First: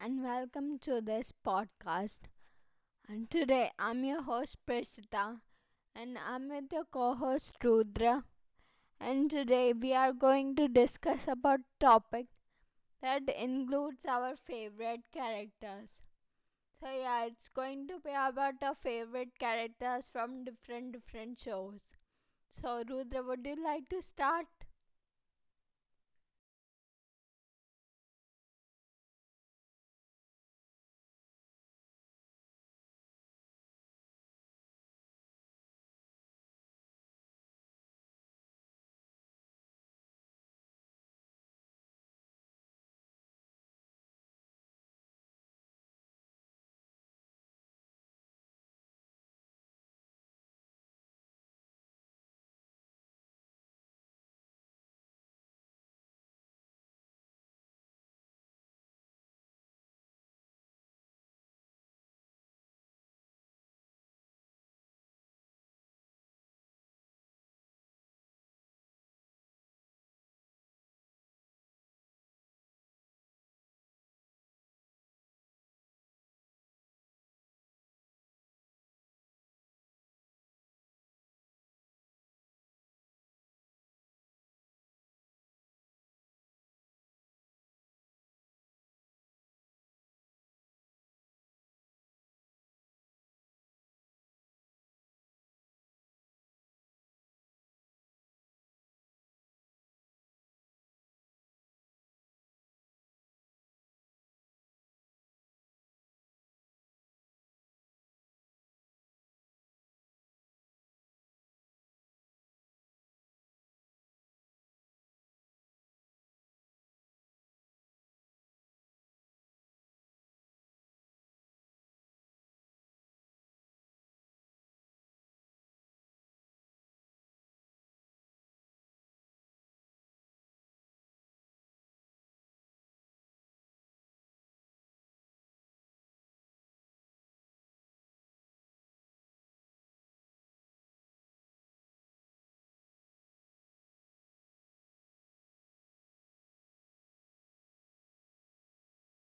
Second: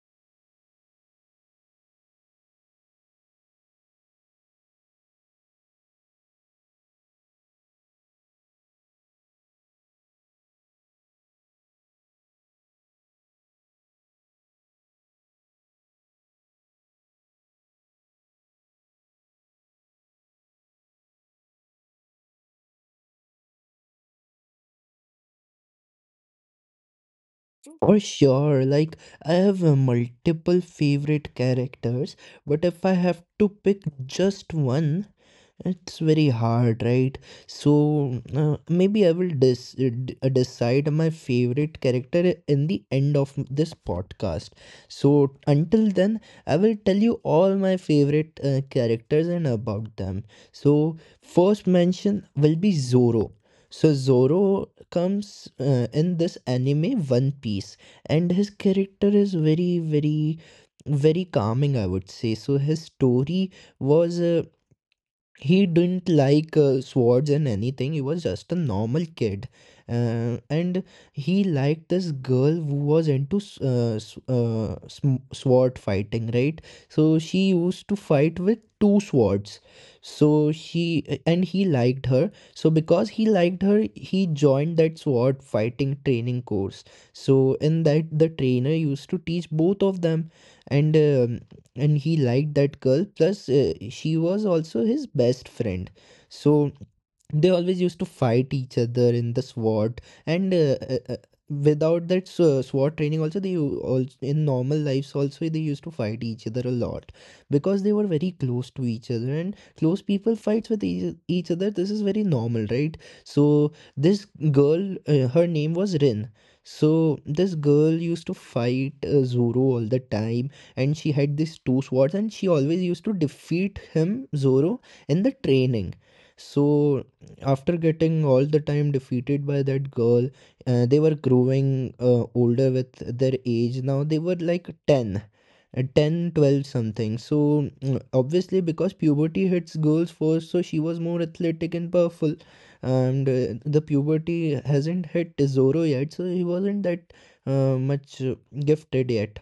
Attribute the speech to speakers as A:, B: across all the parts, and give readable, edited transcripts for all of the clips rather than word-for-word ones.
A: and welcome to this podcast. And today I'm your host Prishita, and I'm with your co-host Rudra. And today we are going to discuss about topic that includes our favorite characters. So yeah, it's going to be about our favorite characters from different shows. So Rudra, would you like to start?
B: For sure, like I have multiple favorite characters, but if I have to pick just one, it's very hard, right? So maybe I will decide my favorite character in the end of this podcast. So until then, I will tell you all my favorite characters and about them. So first mention will be Zoro. So Zoro comes in this anime One Piece, and his character is very, very, very calming, I would say. So his story was he didn't like swords and anything. He was just a normal kid and he liked this girl who was into sword fighting, right? So she used to fight with two swords. So she, and he liked her, so because he liked her, he joined that sword fighting training course. So in that, the trainer used to teach both of them, and um, and he liked that girl, plus she was also his best friend. So they always used to fight each other in the SWAT, and without that SWAT training also, they also in normal lives also they used to fight each other a lot, because they were very close to each other, and close people fights with each other. This is very normal, right? So this girl, her name was Rin. So this girl used to fight Zoro all the time, and she had these two swords, and she always used to defeat him Zoro in the training. So after getting all the time defeated by that girl, they were growing older with their age. Now they were like 10, 10, 12 something. So obviously, because puberty hits girls first, so she was more athletic and powerful. And the puberty hasn't hit Zoro yet, so he wasn't that much gifted yet.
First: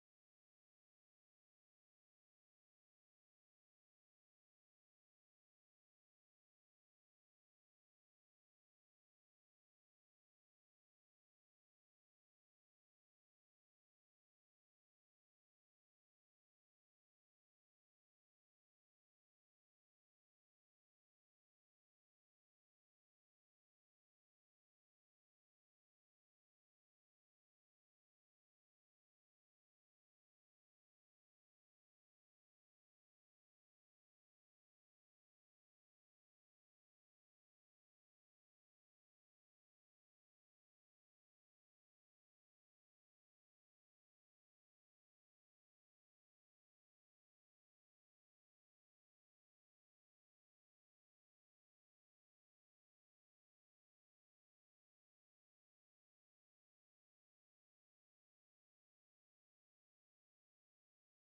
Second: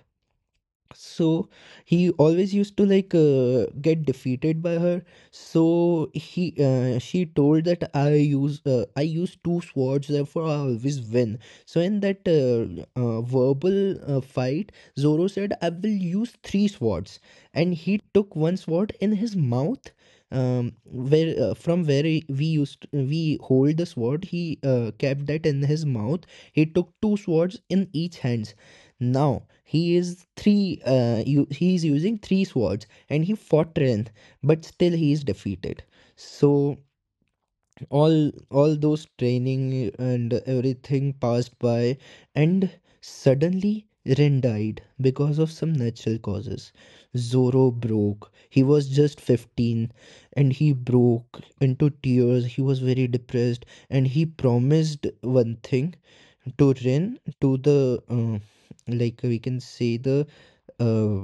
B: So he always used to like get defeated by her. So he she told that I use I use two swords, therefore I always win. So in that verbal fight, Zoro said, I will use three swords. And he took one sword in his mouth. Where from where we used, we hold the sword, he kept that in his mouth. He took two swords in each hand. Now he is three. He is using three swords, and he fought Ren, but still he is defeated. So all those training and everything passed by, and suddenly Ren died because of some natural causes. Zoro broke. He was just 15, and he broke into tears. He was very depressed, and he promised one thing to Rin, to the like we can say the uh,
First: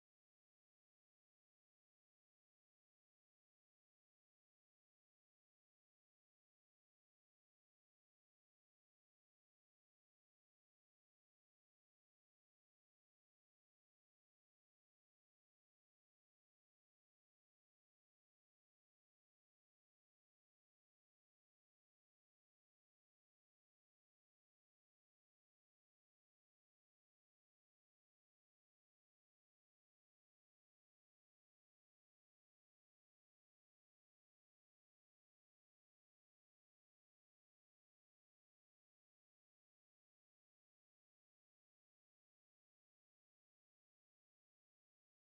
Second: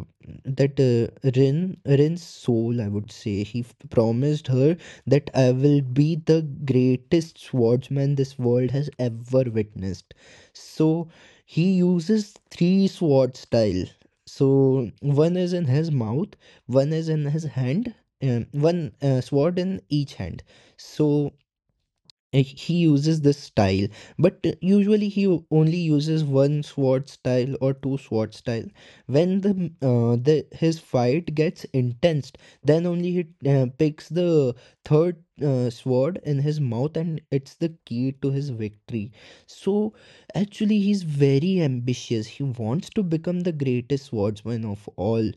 B: that Rin's soul, I would say, he promised her that I will be the greatest swordsman this world has ever witnessed. So he uses three sword style. So one is in his mouth, one is in his hand, one sword in each hand. So he uses this style, but usually he only uses one sword style or two sword style. When the his fight gets intense, then only he picks the third sword in his mouth, and it's the key to his victory. So actually he's very ambitious. He wants to become the greatest swordsman of all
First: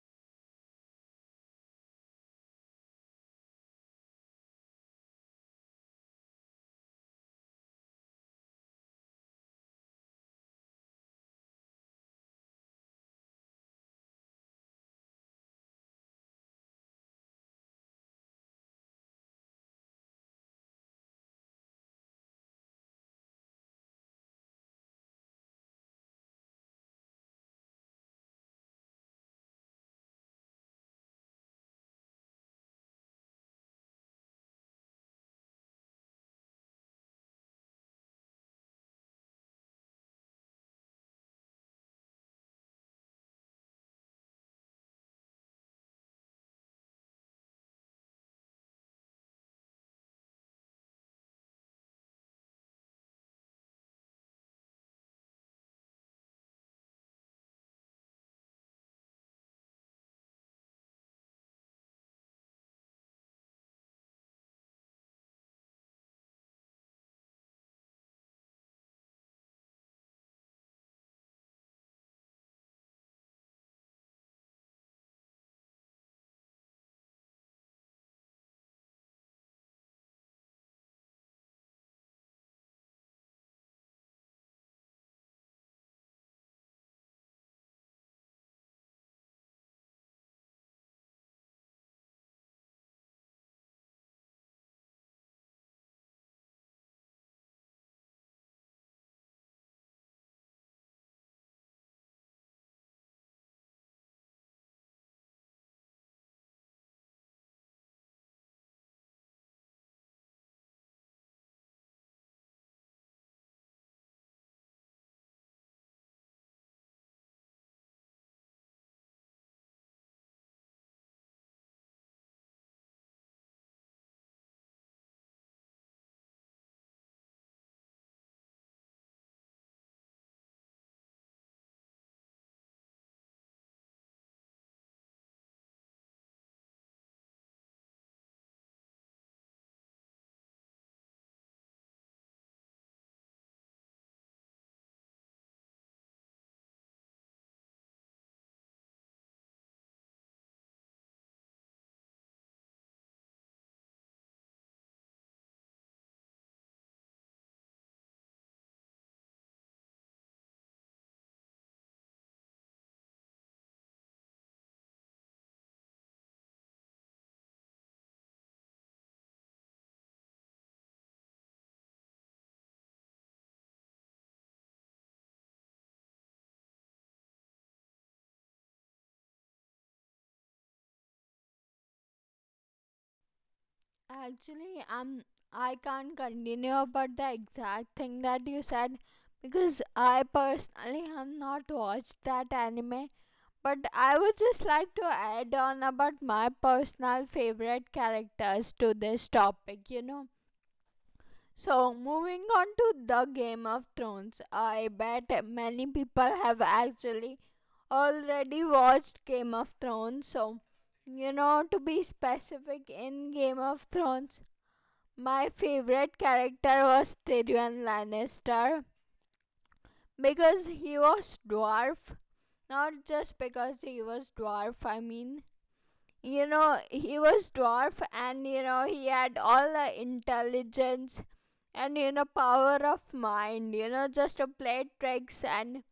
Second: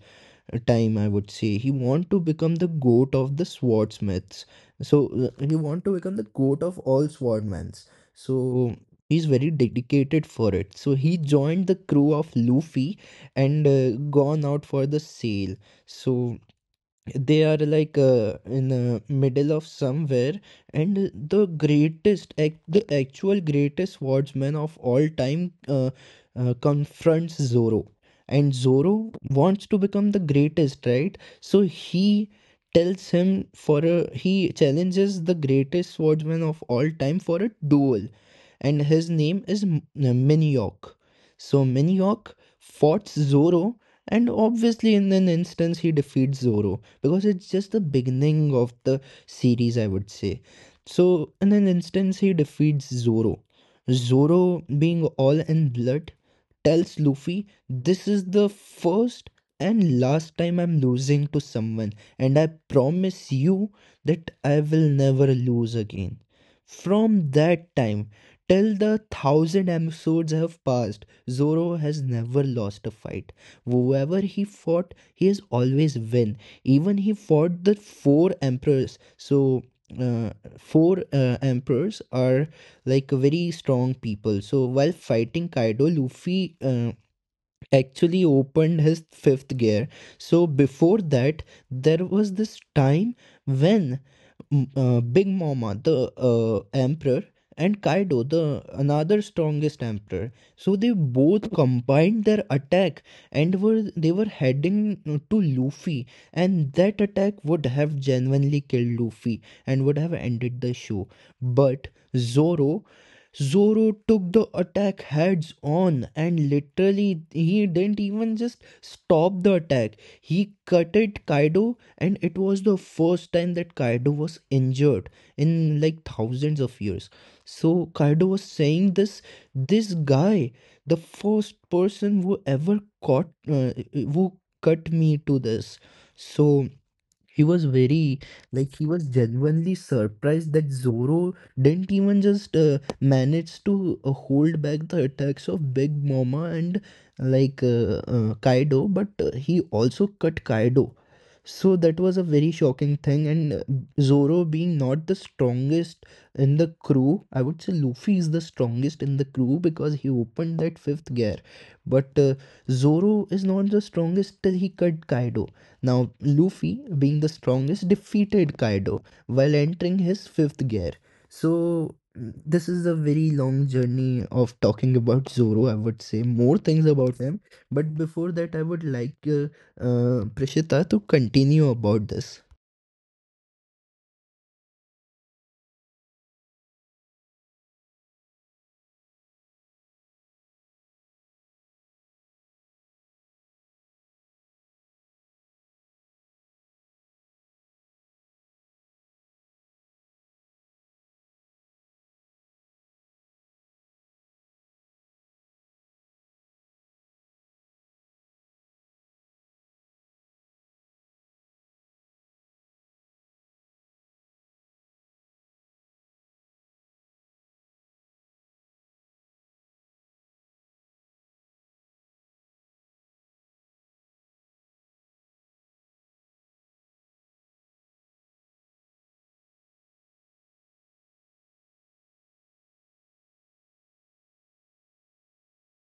B: time. I would say he want to become the goat of the swordsmiths. So he want to become the goat of all swordmans. So he's very dedicated for it. So he joined the crew of Luffy, and gone out for the sail. So they are like in the middle of somewhere, and the greatest the actual greatest swordsman of all time confronts Zoro. And Zoro wants to become the greatest, right? So he tells him for a, he challenges the greatest swordsman of all time for a duel. And his name is Miniok. So Miniok fought Zoro, and obviously, in an instance, he defeats Zoro because it's just the beginning of the series, I would say. So, in an instance, he defeats Zoro. Zoro, being all in blood, tells Luffy, this is the first and last time I'm losing to someone, and I promise you that I will never lose again. From that time, till the 1,000 episodes have passed, Zoro has never lost a fight. Whoever he fought, he has always win. Even he fought the four emperors. So uh, four emperors are like a very strong people. So while fighting Kaido, Luffy actually opened his fifth gear. So before that, there was this time when Big Mama, the emperor, and Kaido, the another strongest emperor, so they both combined their attack, and were they were heading to Luffy, and that attack would have genuinely killed Luffy and would have ended the show. But Zoro Zoro took the attack heads on, and literally he didn't even just stop the attack. He cutted Kaido, and it was the first time that Kaido was injured in like thousands of years. So Kaido was saying, this guy, the first person who ever caught who cut me to this. So he was very, like he was genuinely surprised that Zoro didn't even just manage to hold back the attacks of Big Mama and like Kaido, but he also cut Kaido. So that was a very shocking thing, and Zoro being not the strongest in the crew, I would say Luffy is the strongest in the crew because he opened that fifth gear, but Zoro is not the strongest till he cut Kaido. Now, Luffy, being the strongest, defeated Kaido while entering his fifth gear. So, this is a very long journey of talking about Zoro. I would say more things about him, but before that, I would like Prishita to continue about this.
A: Actually, I can't continue about the exact thing that you said because I personally have not watched that anime. But I would just like to add on about my personal favorite characters to this topic, you know. So, moving on to the Game of Thrones, I bet many people have actually already watched Game of Thrones. So, you know, to be specific, in Game of Thrones, my favorite character was Tyrion Lannister because he was dwarf. Not just because he was dwarf, I mean, you know, he was dwarf and you know, he had all the intelligence and you know, power of mind, you know, just to play tricks, and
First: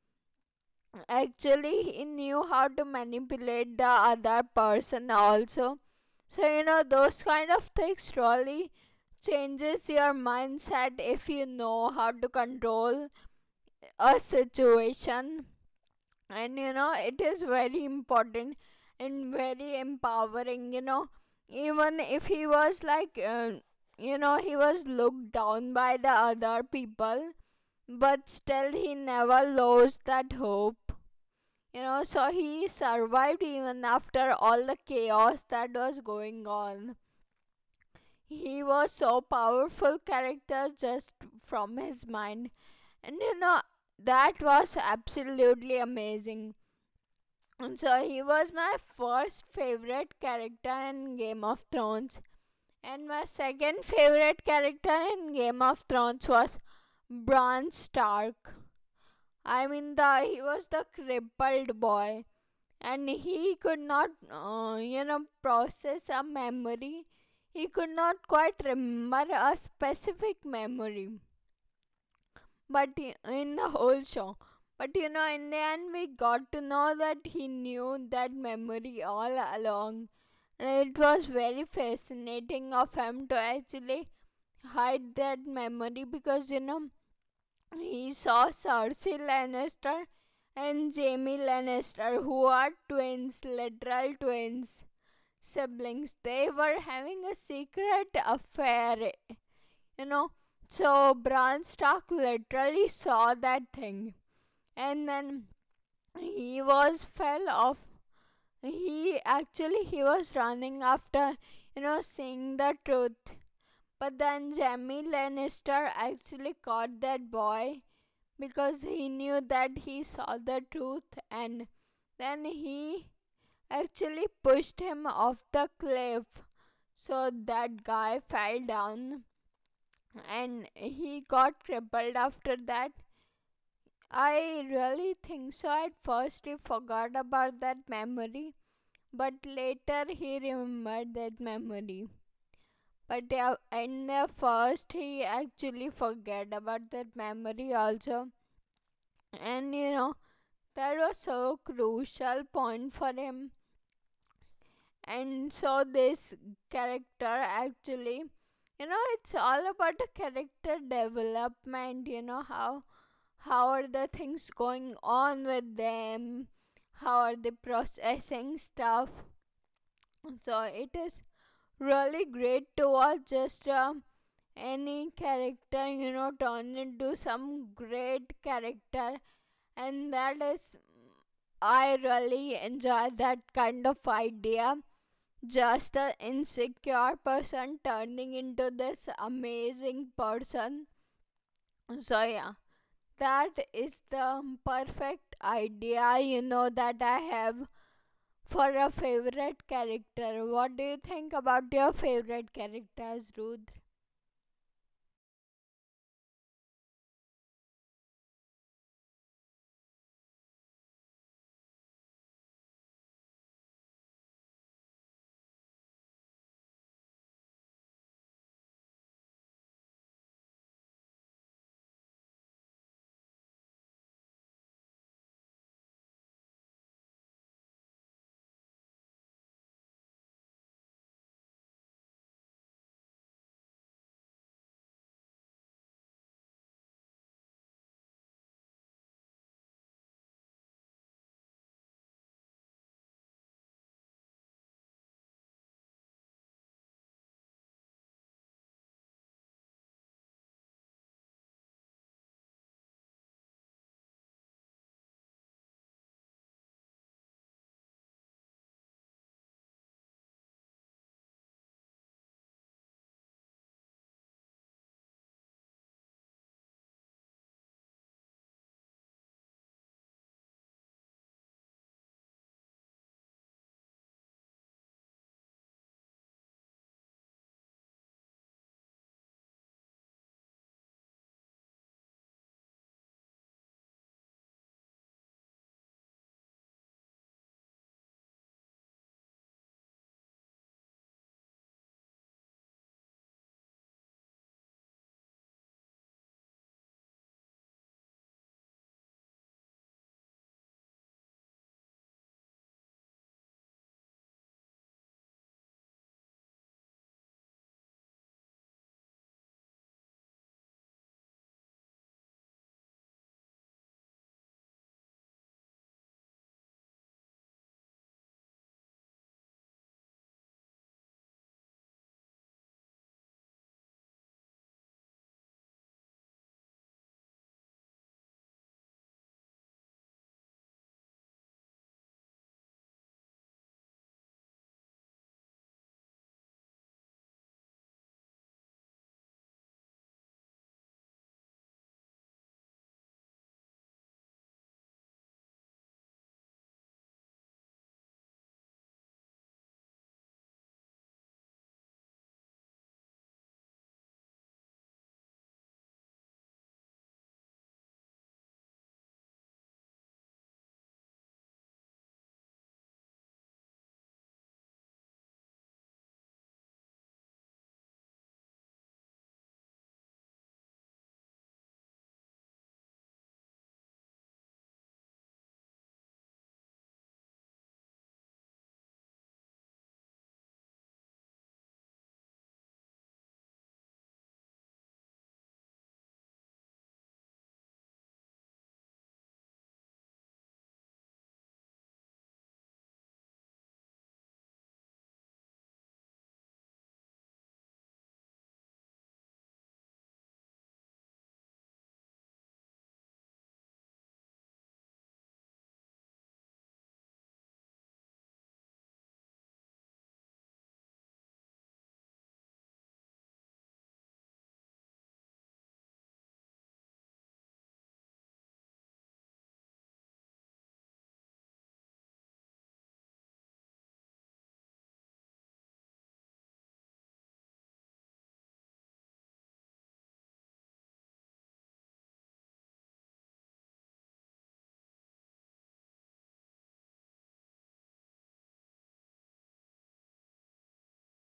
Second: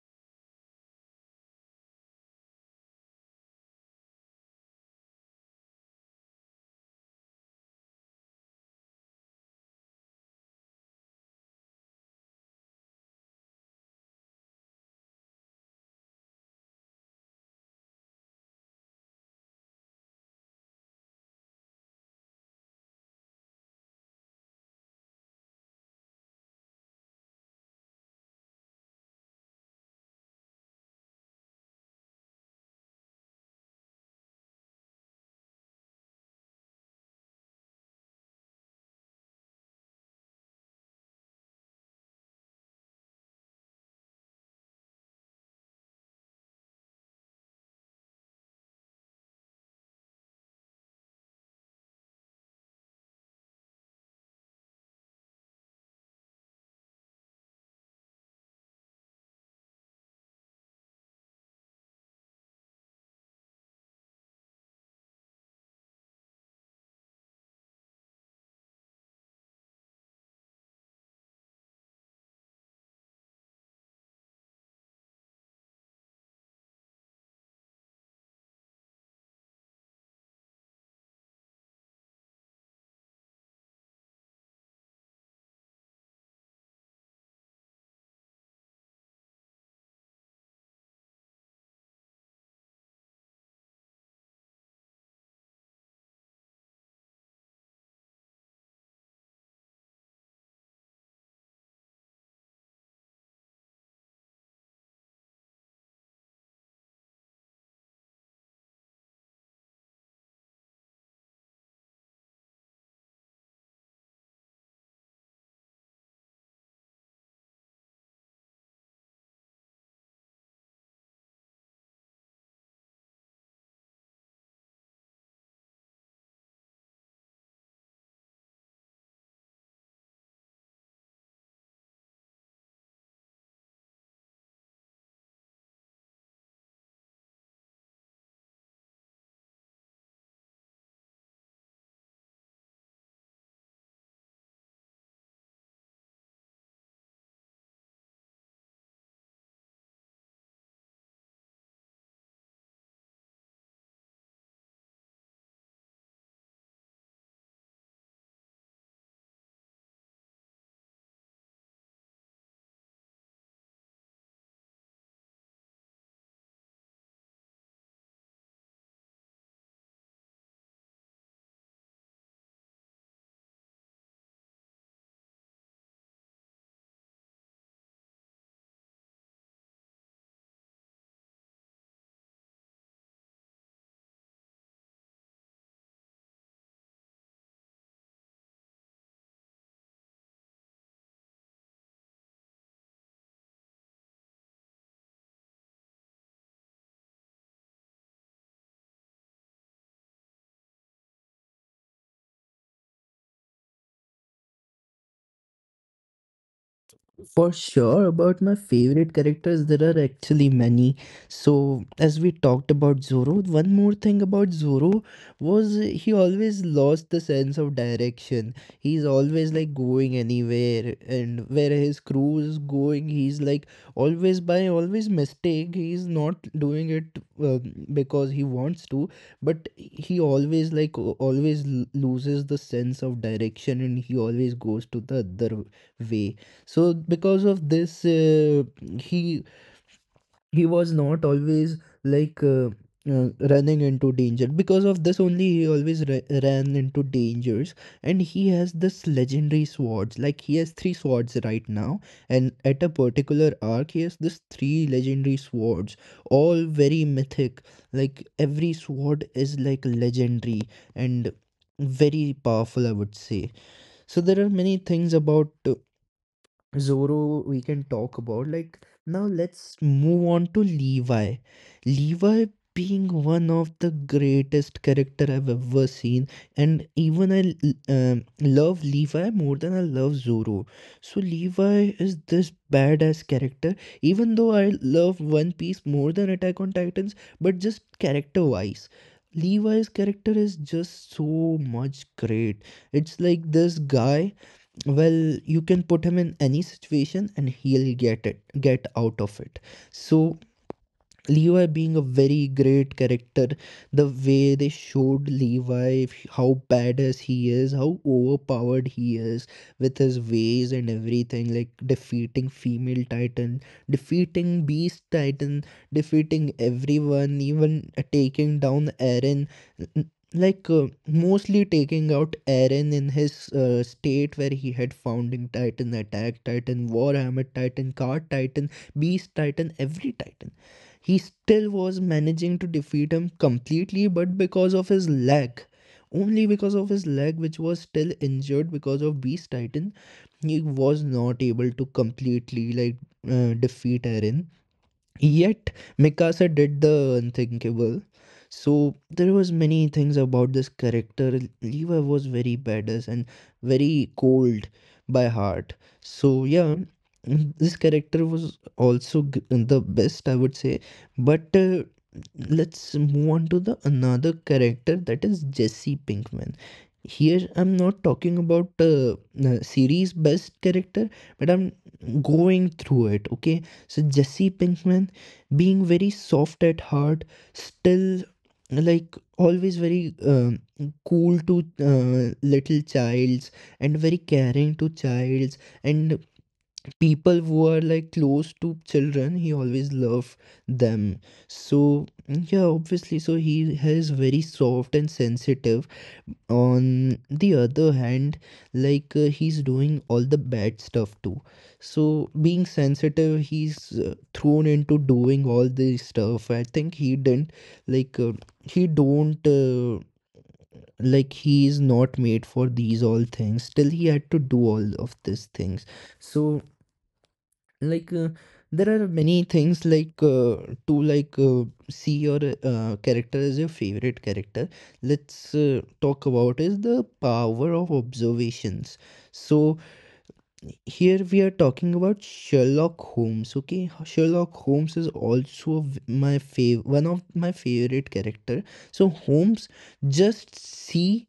A: actually he knew how to manipulate the other person also. So you know, those kind of things really changes your mindset if you know how to control a situation. And you know, it is very important and very empowering, you know. Even if he was like you know, he was looked down by the other people, but still he never lost that hope, you know. So he survived even after all the chaos that was going on. He was so powerful character just from his mind. And you know, that was absolutely amazing. And so he was my first favorite character in Game of Thrones. And my second favorite character in Game of Thrones was Bran Stark. I mean, the he was the crippled boy. And he could not you know, process a memory. He could not quite remember a specific memory, but i- in the whole show, but you know, in the end, we got to know that he knew that memory all along. And it was very fascinating of him to actually hide that memory, because you know, he saw Cersei Lannister and Jaime Lannister, who are twins, literal twins, siblings. They were having a secret affair, you know. So Bran Stark literally saw that thing, and then he was fell off. He actually, he was running after, you know, seeing the truth. But then Jaime Lannister actually caught that boy, because he knew that he saw the truth, and then he actually pushed him off the cliff. So that guy fell down and he got crippled after that. I really think so. At first, he forgot about that memory, but later he remembered that memory. But yeah, in the first, he actually forget about that memory also. And you know, that was so crucial point for him. And so this character actually, you know, it's all about the character development. You know, how are the things going on with them, how are they processing stuff. So it is really great to watch just any character, you know, turn into some great character. And that is, I really enjoy that kind of idea. Just an insecure person turning into this amazing person. So, yeah, that is the perfect idea, you know, that I have for a favorite character. What do you think about your favorite characters, Rudra?
B: For sure, about my favorite characters, there are actually many. So, as we talked about Zoro, one more thing about Zoro was he always lost the sense of direction. He's always like going anywhere, and where his crew is going, he's like always by always mistake. He's not doing it because he wants to, but he always like always loses the sense of direction, and he always goes to the other way. So because of this he he was not always like running into danger. Because of this only, he always ran into dangers. And he has this legendary swords. Like he has three swords right now, and at a particular arc he has this three legendary swords, all very mythic, like every sword is like legendary and very powerful, I would say. So there are many things about Zoro we can talk about. Like, now let's move on to Levi. Levi being one of the greatest character I've ever seen, and even I love Levi more than I love Zoro. So Levi is this badass character, even though I love One Piece more than Attack on Titans, but just character wise, Levi's character is just so much great. It's like this guy, well, you can put him in any situation and he'll get out of it. So Levi being a very great character, the way they showed Levi, how badass he is, how overpowered he is with his ways and everything, like defeating female Titan, defeating Beast Titan, defeating everyone, even taking down Eren. n- Like mostly taking out Eren in his state where he had Founding Titan, Attack Titan, Warhammer Titan, Card Titan, Beast Titan, every Titan. He still was managing to defeat him completely, but because of his leg, only because of his leg, which was still injured because of Beast Titan, he was not able to completely like defeat Eren. Yet Mikasa did the unthinkable. So there was many things about this character. Levi was very badass and very cold by heart. So yeah, this character was also the best, I would say. But let's move on to the another character, that is Jesse Pinkman. Here I'm not talking about series best character, but I'm going through it. Okay, so Jesse Pinkman being very soft at heart, still like always very cool to little childs and very caring to childs and people who are like close to children, he always love them. So yeah, obviously, so he is very soft and sensitive. On the other hand, he's doing all the bad stuff too. So being sensitive, he's thrown into doing all this stuff. I think he didn't like uh, he don't like he is not made for these all things, still he had to do all of these things. So like uh, there are many things to see your character as your favorite character. Let's talk about is the power of observations. So here we are talking about Sherlock Holmes. Okay, Sherlock Holmes is also one of my favorite character. So Holmes just see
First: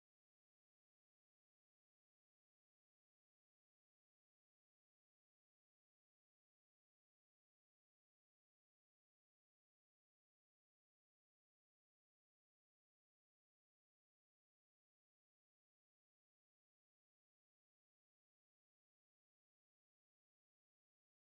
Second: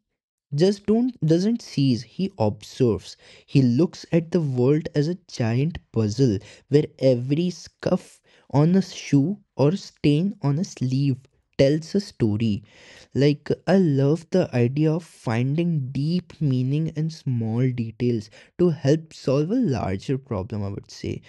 B: just don't doesn't sees, he observes. He looks at the world as a giant puzzle where every scuff on a shoe or stain on a sleeve tells a story. Like, I love the idea of finding deep meaning in small details to help solve a larger problem, I would say.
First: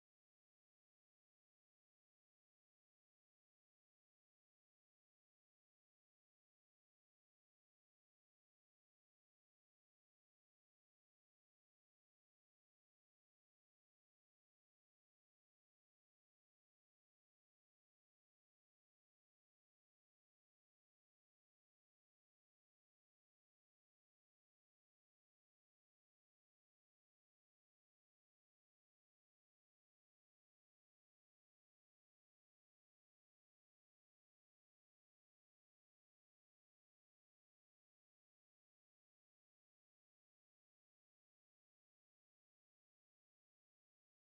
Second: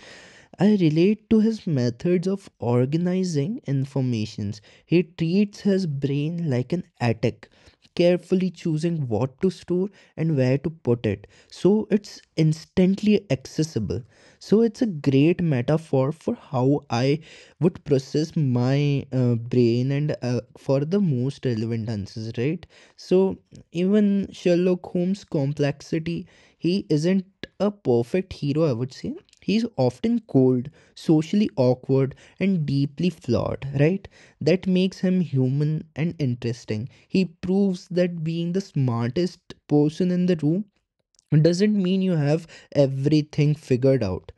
B: I relate to his methods of organizing informations. He treats his brain like an attic, carefully choosing what to store and where to put it, so it's instantly accessible. So it's a great metaphor for how I would process my brain and for the most relevant answers, right? So even Sherlock Holmes' complexity, he isn't a perfect hero, I would say. He's often cold, socially awkward, and deeply flawed, right? That makes him human and interesting. He proves that being the smartest person in the room doesn't mean you have everything figured out.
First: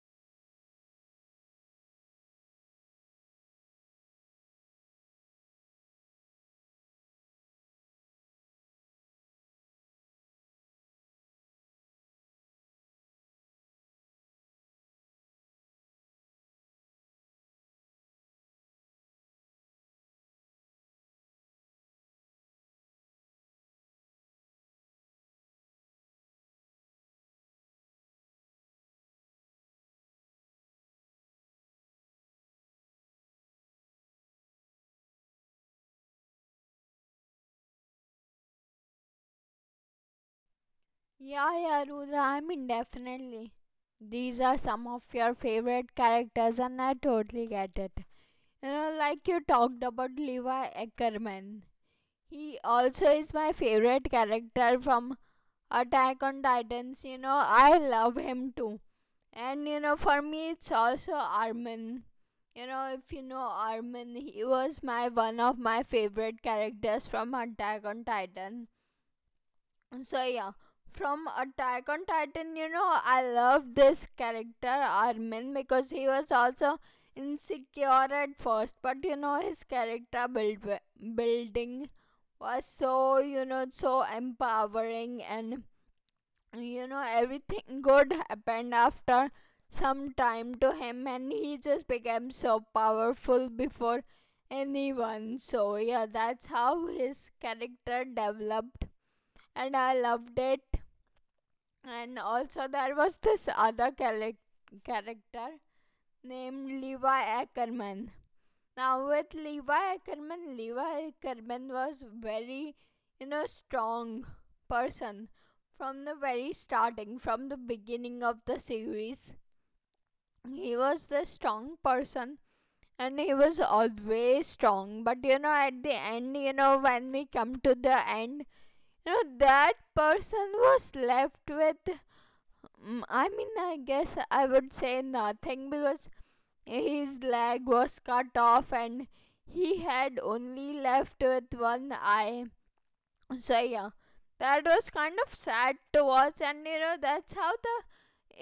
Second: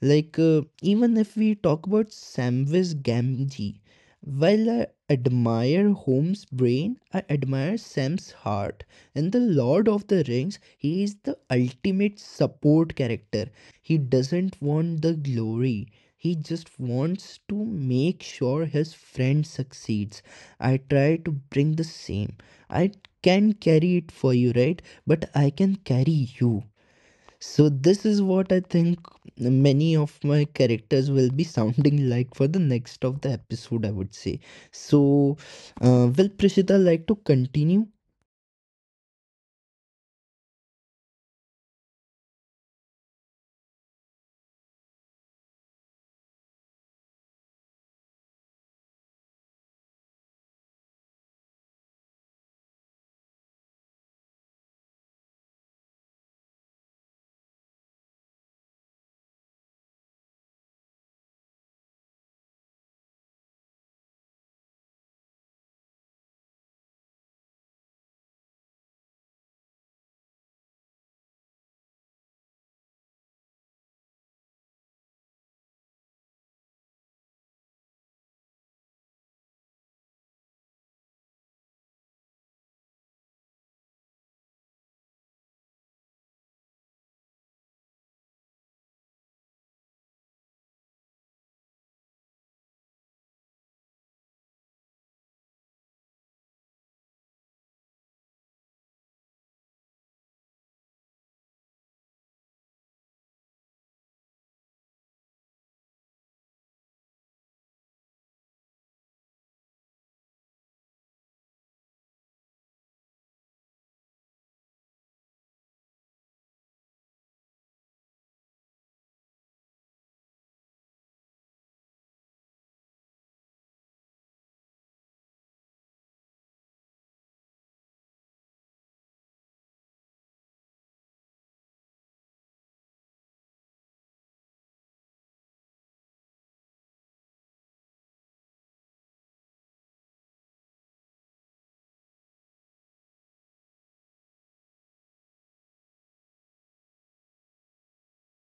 B: Like, even if we talk about Samvis Gamgee, while I admire Holmes' brain, I admire Sam's heart. In The Lord of the Rings, he is the ultimate support character. He doesn't want the glory. He just wants to make sure his friend succeeds. I try to bring the same. I can carry it for you, right? But I can carry you. So this is what I think many of my characters will be sounding like for the next of the episode, I would say. So, will Prishita like to continue?
A: Yeah, yeah, Rudra, I mean, definitely. These are some of your favorite characters, and I totally get it. You know, like you talked about Levi Ackerman. He also is my favorite character from Attack on Titans. You know, I love him too. And you know, for me, it's also Armin. You know, if you know Armin, he was my one of my favorite characters from Attack on Titan. So yeah, from Attack on Titan, you know, I love this character Armin because he was also insecure at first, but you know, his character building was so, you know, so empowering. And you know, everything good happened after some time to him, and he just became so powerful before anyone. So yeah, that's how his character developed, and I loved it. And also, there was this other character named Levi Ackerman. Now with Levi Ackerman, Levi Ackerman was very, you know, strong person from the very starting, from the beginning of the series. He was the strong person and he was always strong. But you know, at the end, you know, when we come to the end, you know, that person was left with I mean, I guess I would say nothing, because his leg was cut off and he had only left with one eye. So, yeah, that was kind of sad to watch. And you know, that's how the,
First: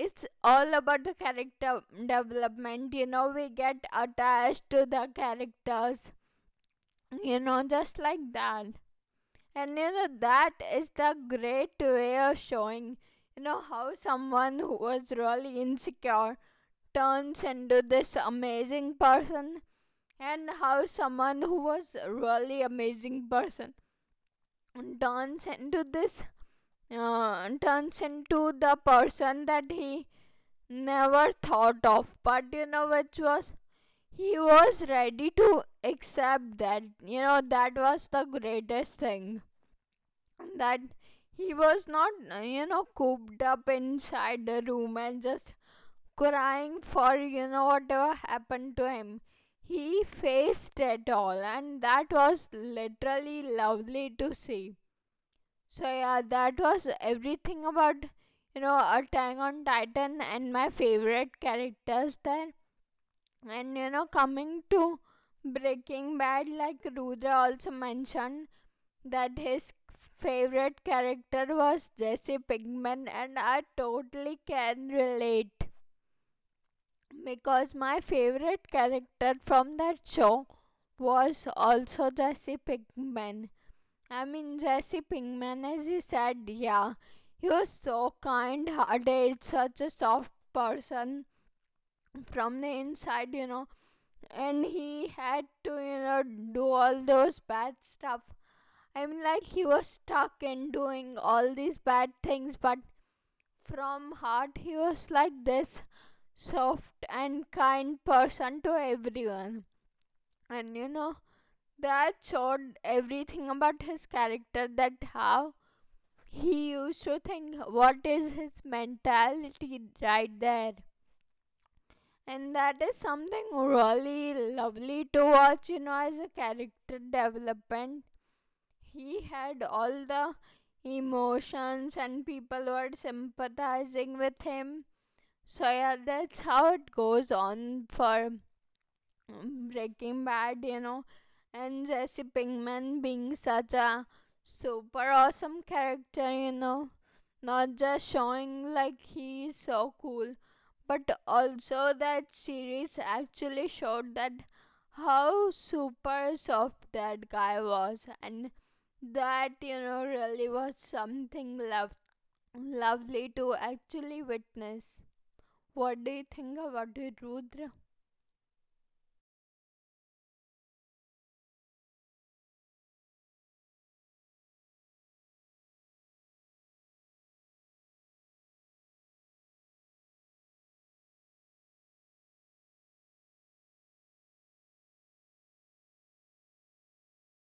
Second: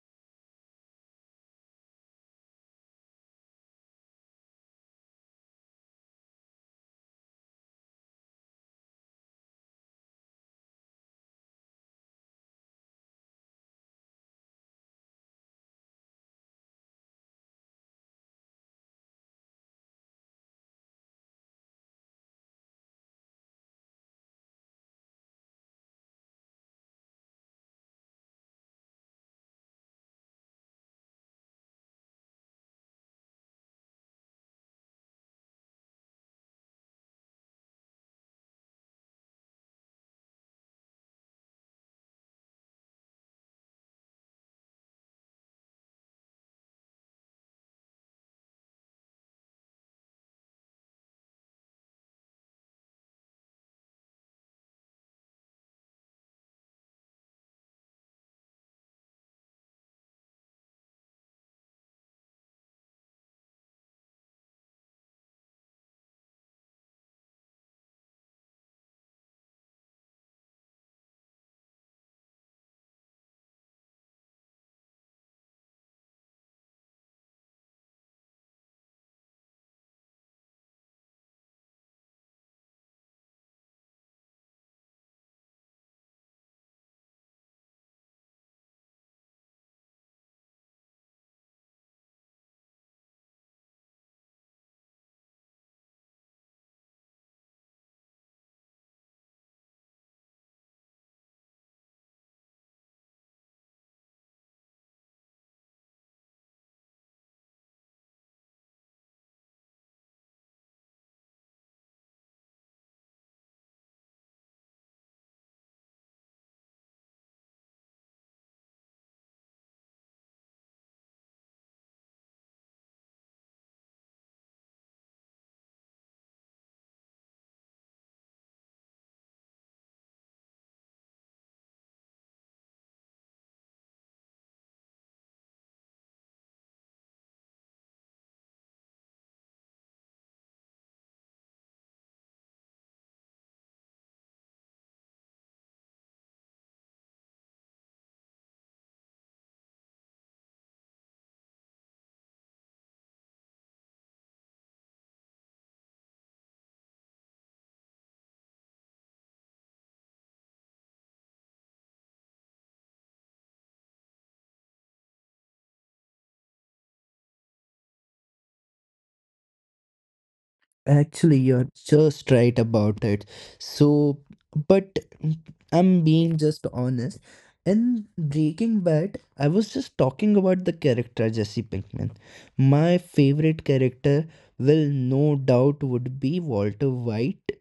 A: it's all about the character development. You know, we get attached to the characters, you know, just like that. And you know, that is the great way of showing, you know, how someone who was really insecure turns into this amazing person, and how someone who was really amazing person turns into this turns into the person that he never thought of, but you know, which was, he was ready to accept that. You know, that was the greatest thing, that he was not, you know, cooped up inside the room and just crying for, you know, whatever happened to him. He faced it all, and that was literally lovely to see. So, yeah, that was everything about, you know, Attack on Titan and my favorite characters there. And, you know, coming to Breaking Bad, like Rudra also mentioned, that his favorite character was Jesse Pinkman, and I totally can relate because my favorite character from that show was also Jesse Pinkman. I mean, Jesse Pinkman, as you said, yeah, he was so kind hearted, such a soft person from the inside, you know, and he had to, you know, do all those bad stuff. I mean, like he was stuck in doing all these bad things, but from heart, he was like this soft and kind person to everyone. And you know, that showed everything about his character, that how he used to think, what is his mentality right there. And that is something really lovely to watch, you know. As a character development, he had all the emotions and people were sympathizing with him. So yeah, that's how it goes on for Breaking Bad, you know. And Jesse Pinkman being such a super awesome character, you know, not just showing like he's so cool, but also that series actually showed that how super soft that guy was. And that, you know, really was something lovely to actually witness. What do you think about it, Rudra?
B: Actually, you're just right about it. So, but I'm being just honest. In Breaking Bad, I was just talking about the character Jesse Pinkman. My favorite character will no doubt would be Walter White.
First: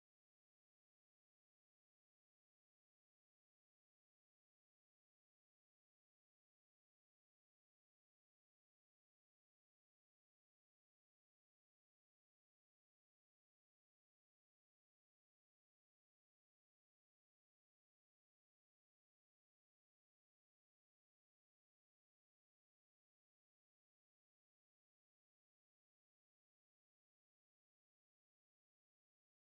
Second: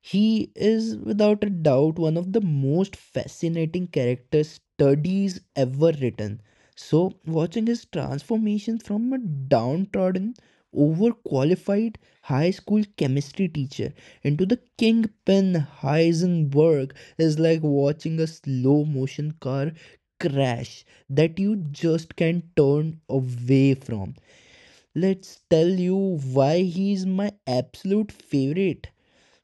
B: He is without a doubt one of the most fascinating character studies ever written. So, watching his transformation from a downtrodden, overqualified high school chemistry teacher into the kingpin Heisenberg is like watching a slow motion car crash that you just can't turn away from. Let's tell you why he is my absolute favorite,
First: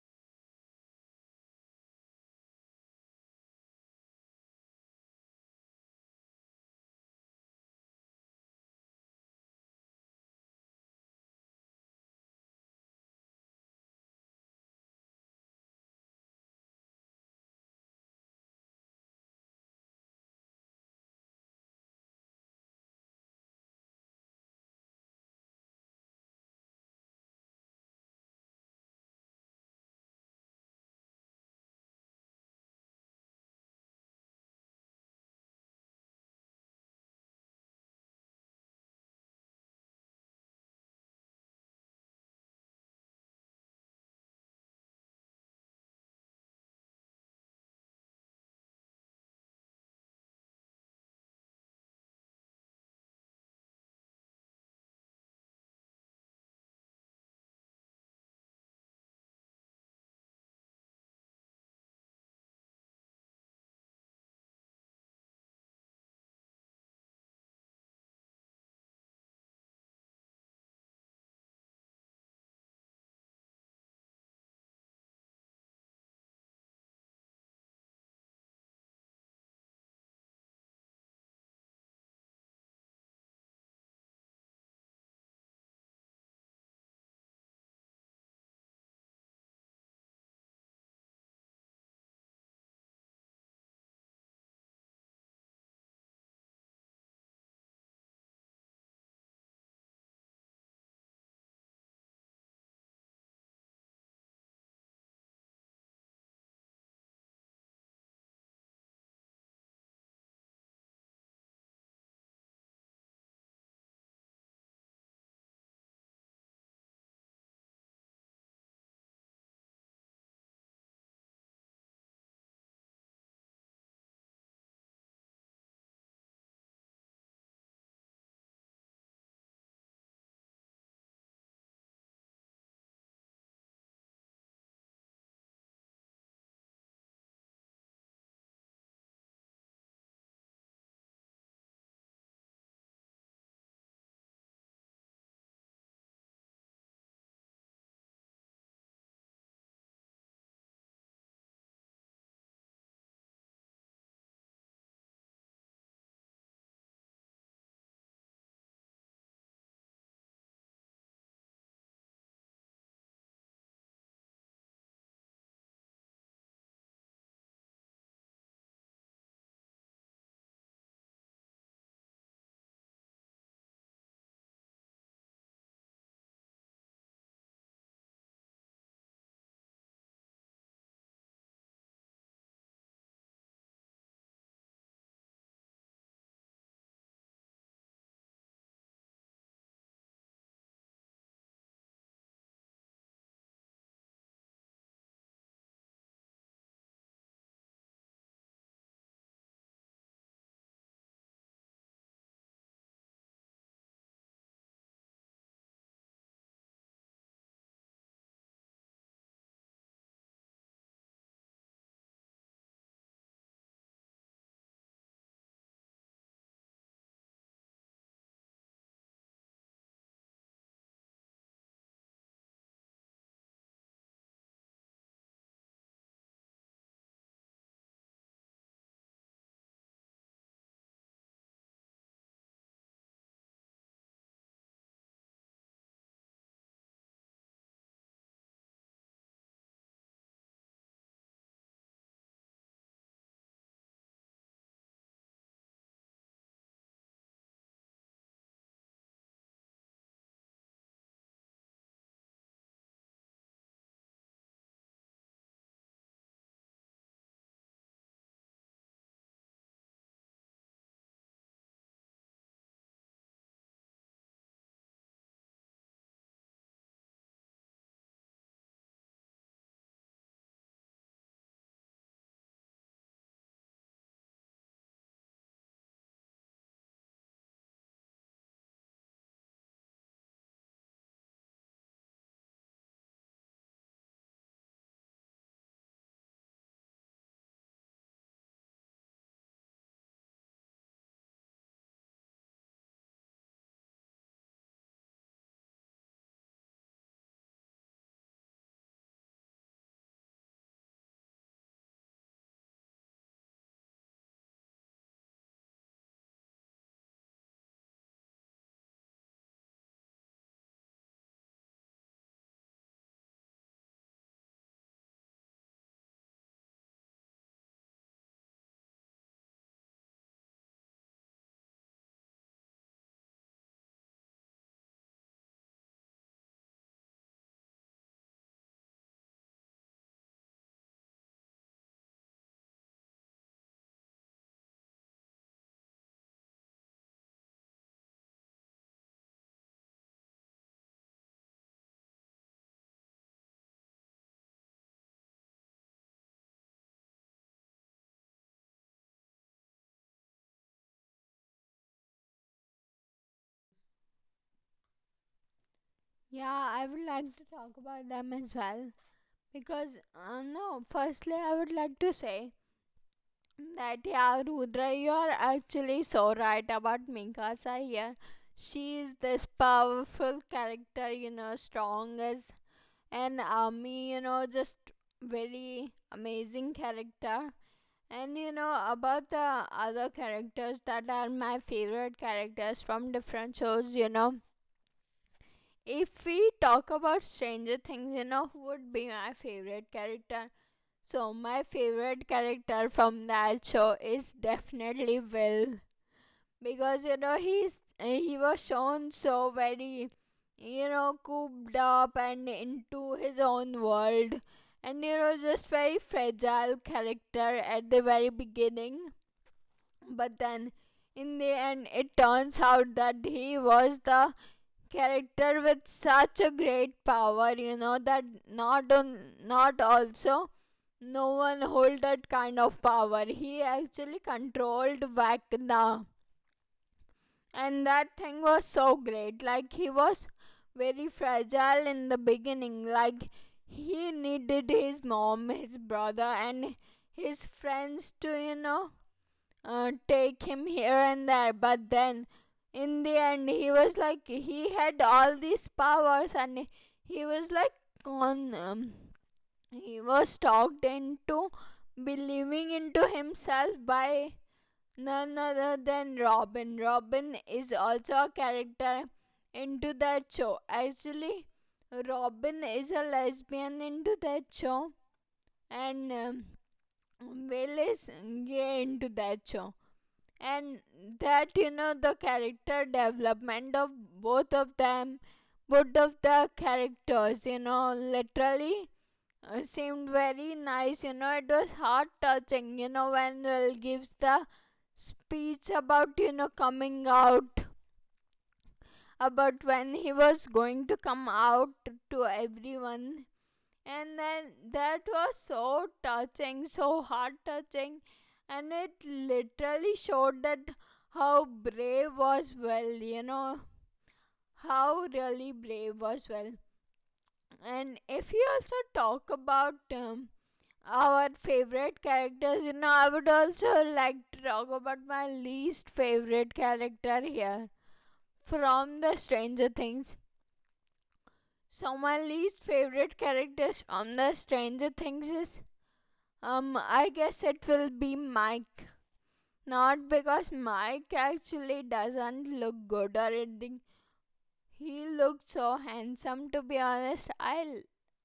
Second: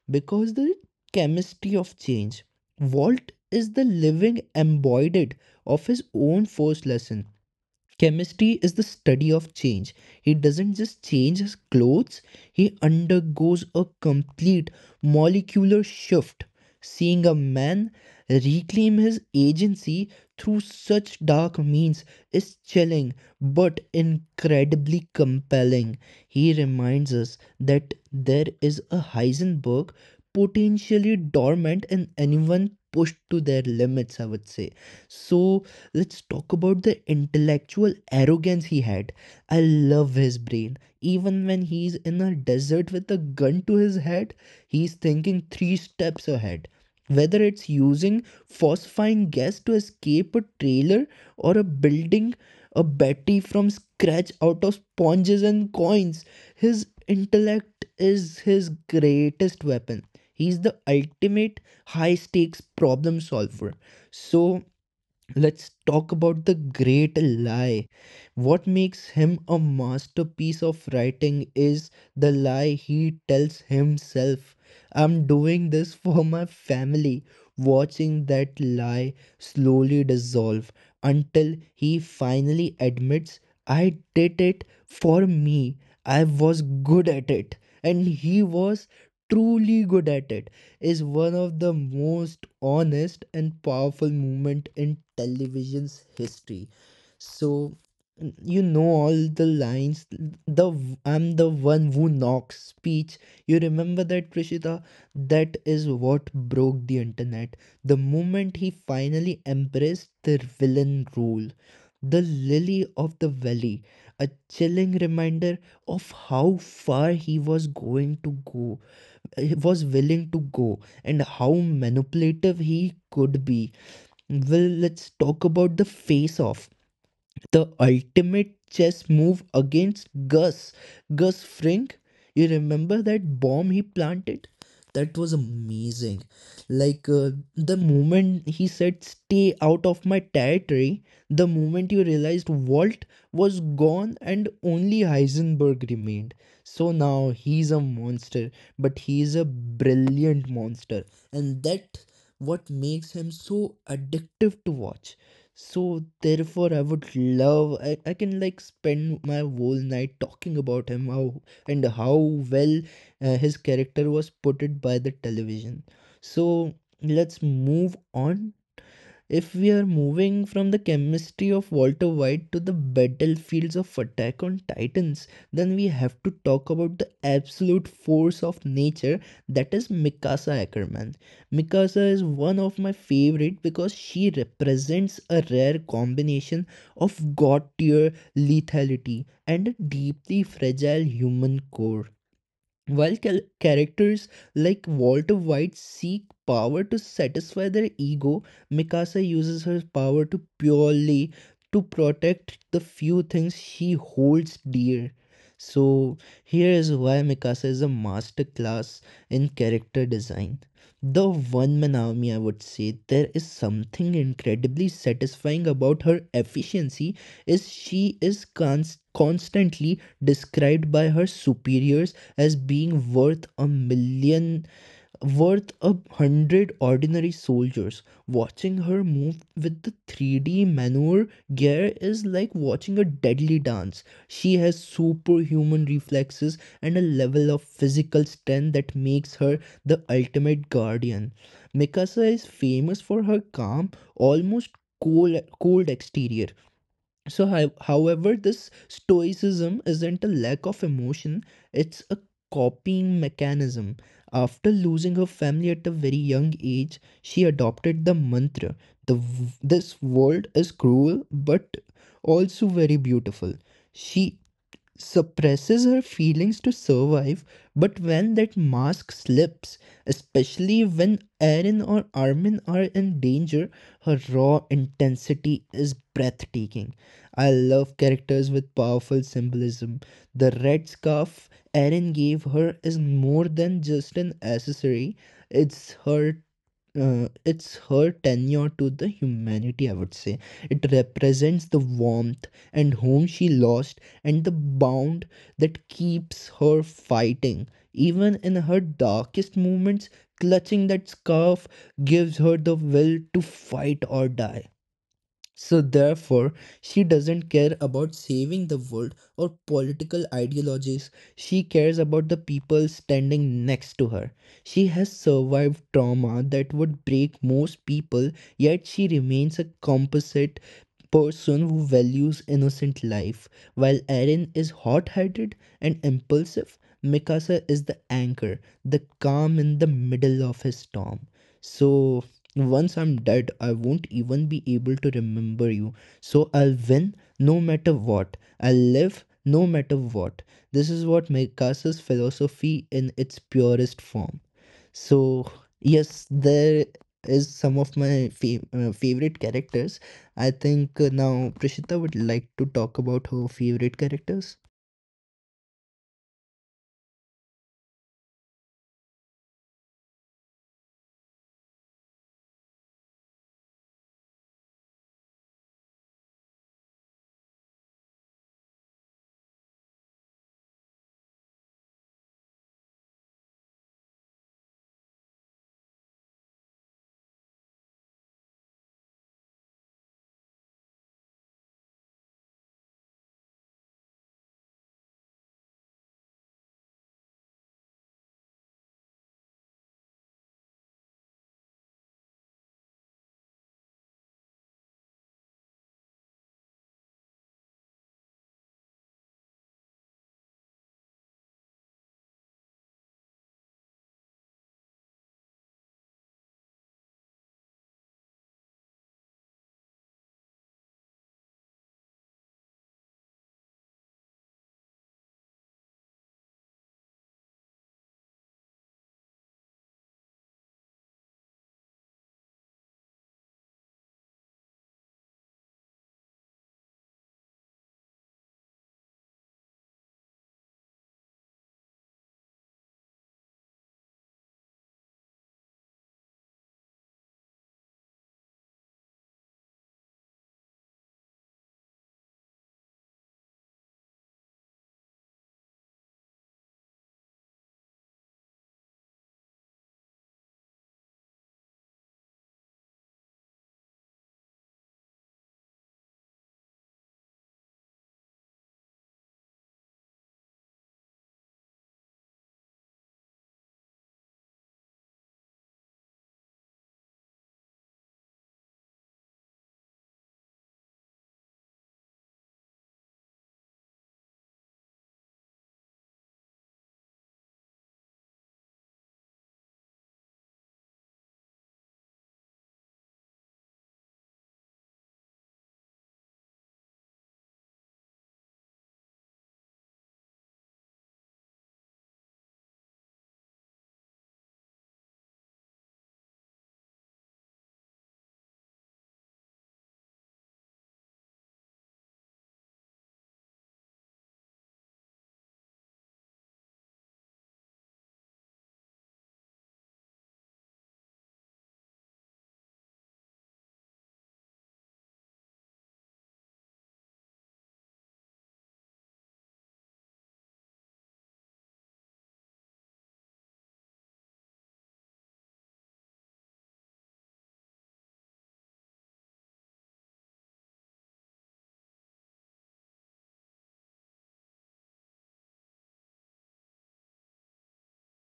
B: because the chemistry of change. Walt is the living embodied of his own first lesson. Chemistry is the study of change. He doesn't just change his clothes, he undergoes a complete molecular shift. Seeing a man reclaim his agency through such dark means is chilling but incredibly compelling. He reminds us that there is a Heisenberg potentially dormant in anyone pushed to their limits, I would say. So, let's talk about the intellectual arrogance he had. I love his brain. Even when he's in a desert with a gun to his head, he's thinking three steps ahead. Whether it's using phosphine gas to escape a trailer or a building a battery from scratch out of sponges and coins, his intellect is his greatest weapon. He's the ultimate high stakes problem solver. So let's talk about the great lie. What makes him a masterpiece of writing is the lie he tells himself. I'm doing this for my family. Watching that lie slowly dissolve until he finally admits, I did it for me. I was good at it. And he was truly good at it is one of the most honest and powerful moment in television's history. So you know all the lines. The I'm the one who knocks speech. You remember that, Prishita? That is what broke the internet. The moment he finally embraced the villain role. The lily of the valley, a chilling reminder of how far he was going to go, was willing to go, and how manipulative he could be. Well, let's talk about the face off, the ultimate chess move against Gus. Gus Fring, you remember that bomb he planted? That was amazing. The moment he said, Stay out of my territory, the moment you realized Walt was gone and only Heisenberg remained. So now he's a monster, but he's a brilliant monster. And that what makes him so addictive to watch. So therefore, I would love. I can like spend my whole night talking about him, how and how well his character was put it by the television. So let's move on. If we are moving from the chemistry of Walter White to the battlefields of Attack on Titans, then we have to talk about the absolute force of nature that is Mikasa Ackerman. Mikasa is one of my favorite because she represents a rare combination of god tier lethality and a deeply fragile human core. While characters like Walter White seek power to satisfy their ego, Mikasa uses her power to purely to protect the few things she holds dear. So here is why Mikasa is a masterclass in character design. The one man army, I would say, there is something incredibly satisfying about her efficiency, is she is constantly described by her superiors as being worth a million, worth a hundred ordinary soldiers. Watching her move with the 3D maneuver gear is like watching a deadly dance. She has superhuman reflexes and a level of physical strength that makes her the ultimate guardian. Mikasa is famous for her calm, almost cold exterior. So, however, this stoicism isn't a lack of emotion, it's a copying mechanism. After losing her family at a very young age, she adopted the mantra, this world is cruel but also very beautiful. She suppresses her feelings to survive, but when that mask slips, especially when Erin or Armin are in danger, her raw intensity is breathtaking. I love characters with powerful symbolism. The red scarf Erin gave her is more than just an accessory, it's her it's her tenure to the humanity, I would say. It represents the warmth and home she lost and the bound that keeps her fighting. Even in her darkest moments, clutching that scarf gives her the will to fight or die. So, therefore, she doesn't care about saving the world or political ideologies. She cares about the people standing next to her. She has survived trauma that would break most people, yet she remains a composite person who values innocent life. While Eren is hot headed and impulsive, Mikasa is the anchor, the calm in the middle of his storm. So once I'm dead, I won't even be able to remember you. So I'll win no matter what. I'll live no matter what. This is what Mikasa's philosophy in its purest form. So, yes, there is some of my favorite characters. I think now Prishita would like to talk about her favorite characters.
A: Yeah, I would like to talk about them as well. Because no, firstly I would like to say that yeah, Rudra, you are actually so right about Mikasa here. She is this powerful character, you know, strong as an army, you know, just very amazing character. And you know, about the other characters that are my favorite characters from different shows, you know. If we talk about Stranger Things, you know, who would be my favorite character? So my favorite character from that show is definitely Will, because you know, he was shown so very, you know, cooped up and into his own world. And you know, just very fragile character at the very beginning, but then in the end, it turns out that he was the character with such a great power, you know. That not on not also no one hold that kind of power. He actually controlled Vakna, and that thing was so great. Like he was very fragile in the beginning, like he needed his mom, his brother, and his friends to, you know, take him here and there. But then in the end, he was like, he had all these powers. And he was like, on he was talked into believing into himself by none other than Robin. Robin is also a character into that show. Actually, Robin is a lesbian into that show. And Will is gay into that show. And that, you know, the character development of both of them, both of the characters, you know, literally seemed very nice. You know, it was heart touching. You know, when Will gives the speech about, you know, coming out, about when he was going to come out to everyone. And then that was so touching, so heart touching. And it literally showed that how brave was Well, you know, how really brave was Well. And if you also talk about our favorite characters, you know, I would also like to talk about my least favorite character here from the Stranger Things. So my least favorite characters from the Stranger Things is, I guess it will be Mike. Not because Mike actually doesn't look good or anything. He looked so handsome, to be honest. I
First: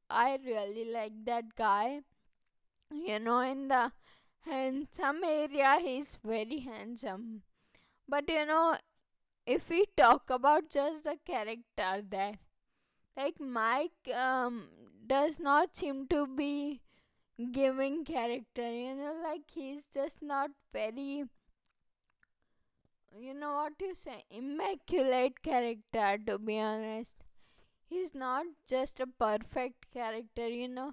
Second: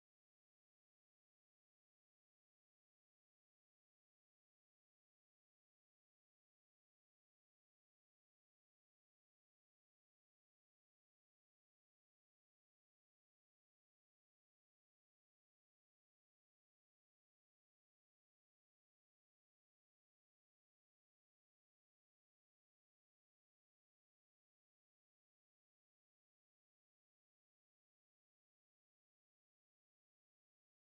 A: I really like that guy. You know, in the handsome area, he's very handsome. But you know, if we talk about just the character there, like Mike does not seem to be giving character, you know, like he's just not very, you know, what you say, immaculate character to be honest. He's not just a perfect character, you know.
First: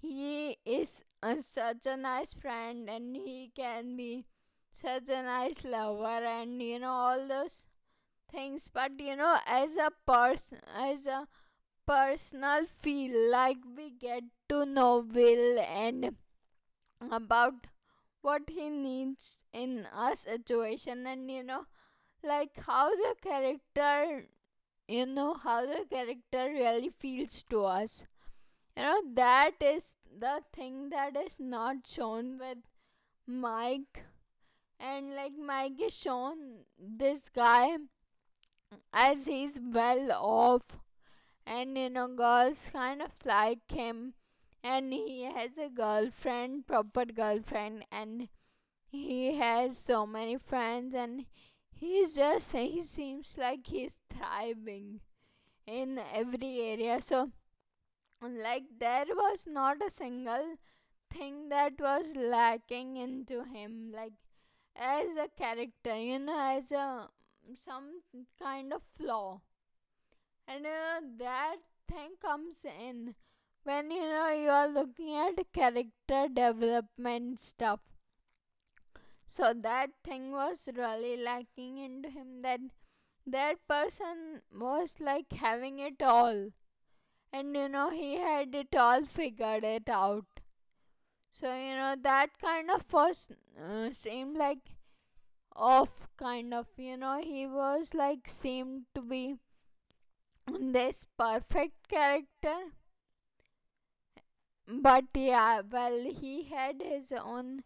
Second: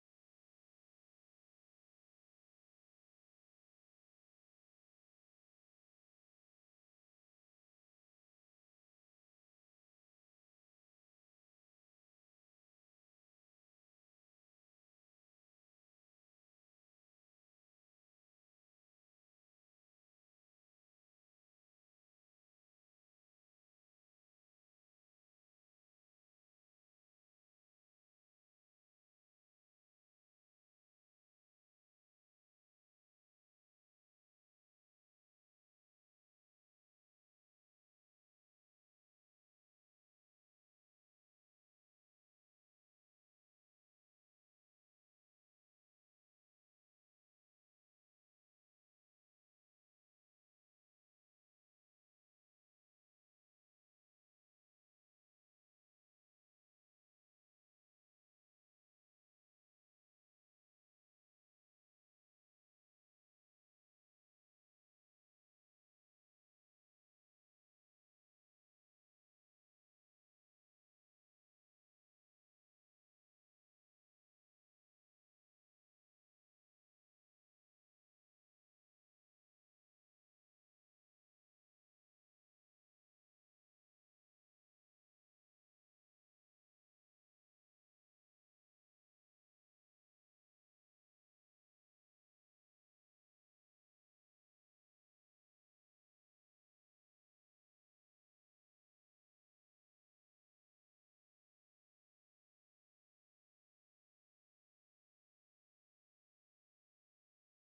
A: He is a, such a nice friend, and he can be such a nice lover, and you know, all those things. But you know, as a person, as a personal feel, like we get to know Will and about what he needs in a situation. And you know, like how the character, you know, how the character really feels to us, you know, that is the thing that is not shown with Mike. And like Mike is shown this guy as he's well off, and you know, girls kind of like him, and he has a girlfriend, proper girlfriend, and he has so many friends, and he's just, he seems like he's thriving in every area. So, like, there was not a single thing that was lacking into him, like, as a character, you know, as a some kind of flaw. And you know, that thing comes in when you know you are looking at character development stuff. So that thing was really lacking into him, that that person was like having it all, and you know, he had it all figured it out. So you know, that kind of was, seemed like off kind of, you know, he was like seemed to be this perfect character. But yeah, well, he had his own,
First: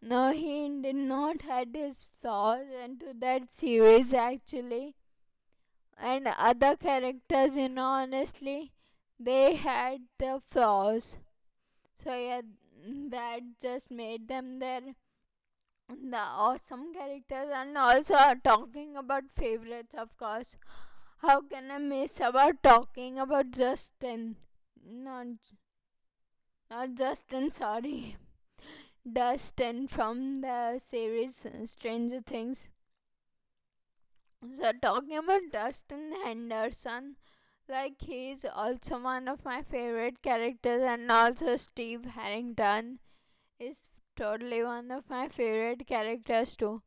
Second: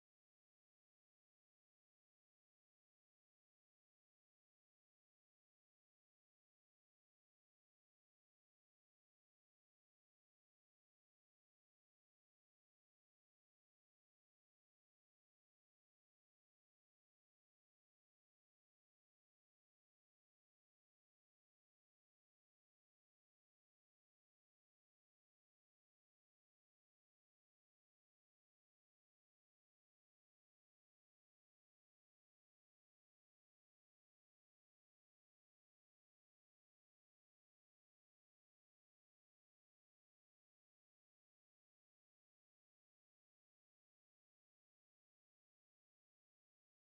A: no, he did not had his flaws into that series actually, and other characters, you know, honestly, they had the flaws. So yeah, that just made them their the awesome characters. And also, talking about favorites, of course, how can I miss about talking about Justin? Not not Justin, sorry. Dustin from the series, Stranger Things. So talking about Dustin Henderson, like he's also one of my favorite characters, and also Steve Harrington is totally one of my favorite characters too.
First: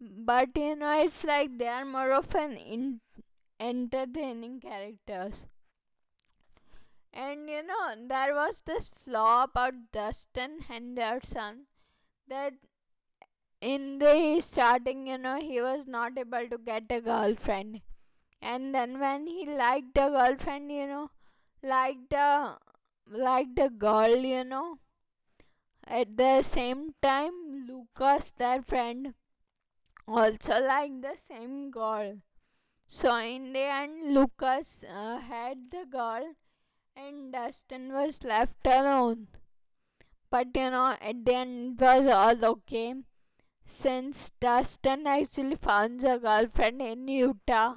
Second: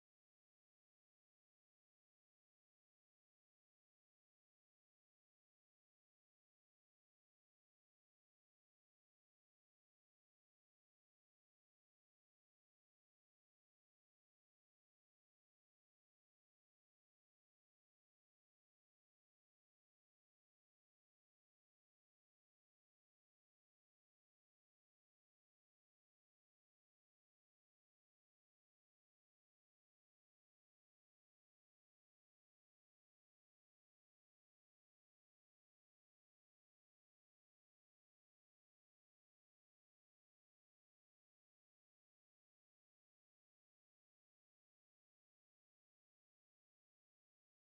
A: But you know, it's like they are more of an in- entertaining characters. And you know, there was this flaw about Dustin Henderson that in the starting, you know, he was not able to get a girlfriend. And then when he liked a girlfriend, you know, liked a liked a girl, you know. At the same time, Lucas, their friend, also like the same girl. So in the end, Lucas had the girl and Dustin was left alone. But you know, at the end, it was all okay since Dustin actually found a girlfriend in Utah.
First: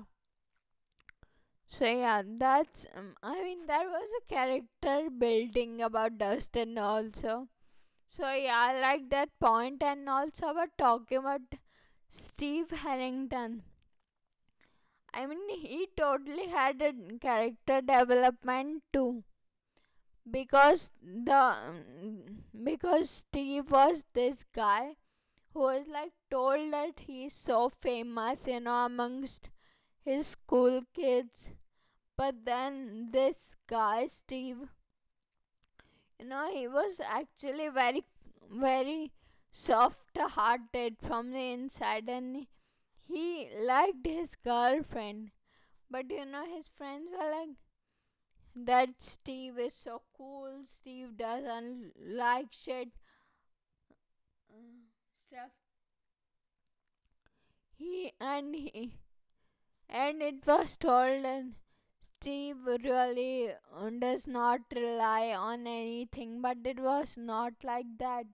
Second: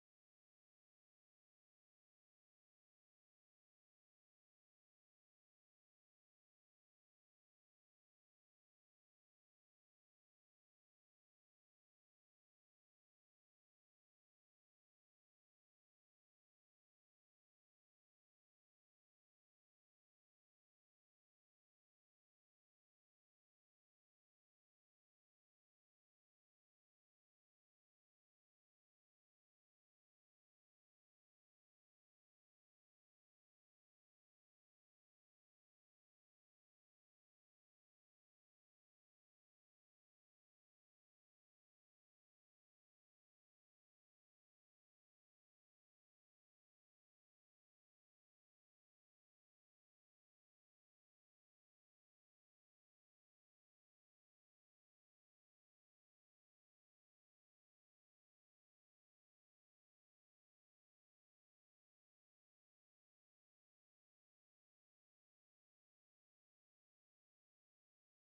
A: So yeah, that's I mean, there was a character building about Dustin also. So yeah, I like that point. And also about talking about Steve Harrington, I mean, he totally had a character development too, because the because Steve was this guy who was like told that he's so famous, you know, amongst his school kids. But then this guy Steve, you know, he was actually very soft-hearted from the inside, and he liked his girlfriend. But you know, his friends were like that Steve is so cool. Steve doesn't like shit, uh, stuff. He and it was told, and Steve really does not rely on anything, but it was not like that.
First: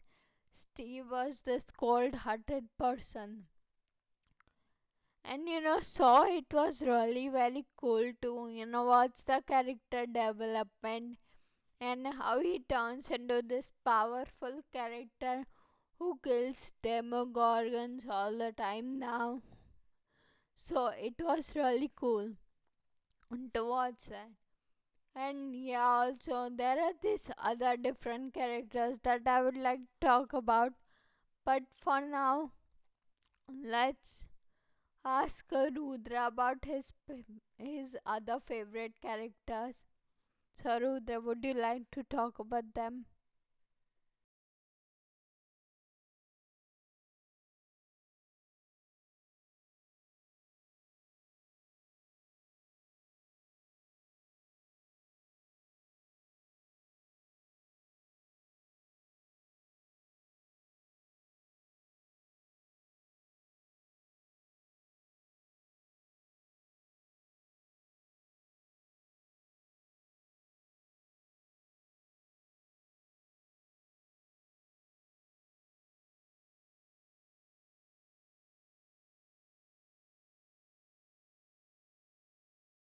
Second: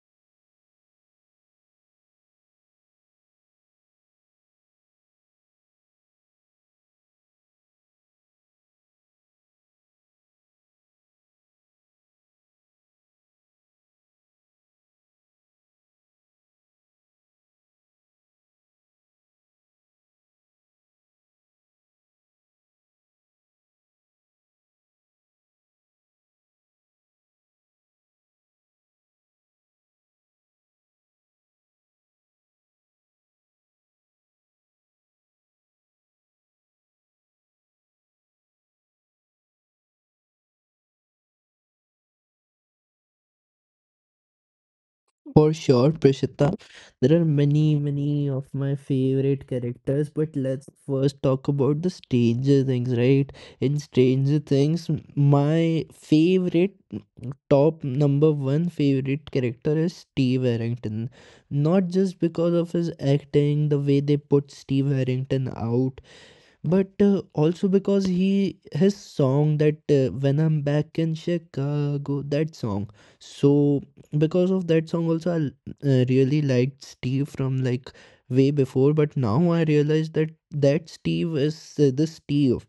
A: Steve was this cold-hearted person. And you know, so it was really very cool to, you know, watch the character development and how he turns into this powerful character who kills demogorgons all the time now. So it was really cool to watch that. And yeah, also there are these other different characters that I would like to talk about. But for now, let's ask Rudra about his other favorite characters. So Rudra, would you like to talk about them?
B: For sure, Prishita. There are many, many of my favorite characters, but let's first talk about the Stranger Things, right? In Stranger Things, my favorite, top number one favorite character is Steve Harrington. Not just because of his acting, the way they put Steve Harrington out, but also because he his song that when I'm back in Chicago, that song. So because of that song also I really liked Steve from like way before, but now I realize that that Steve is the Steve,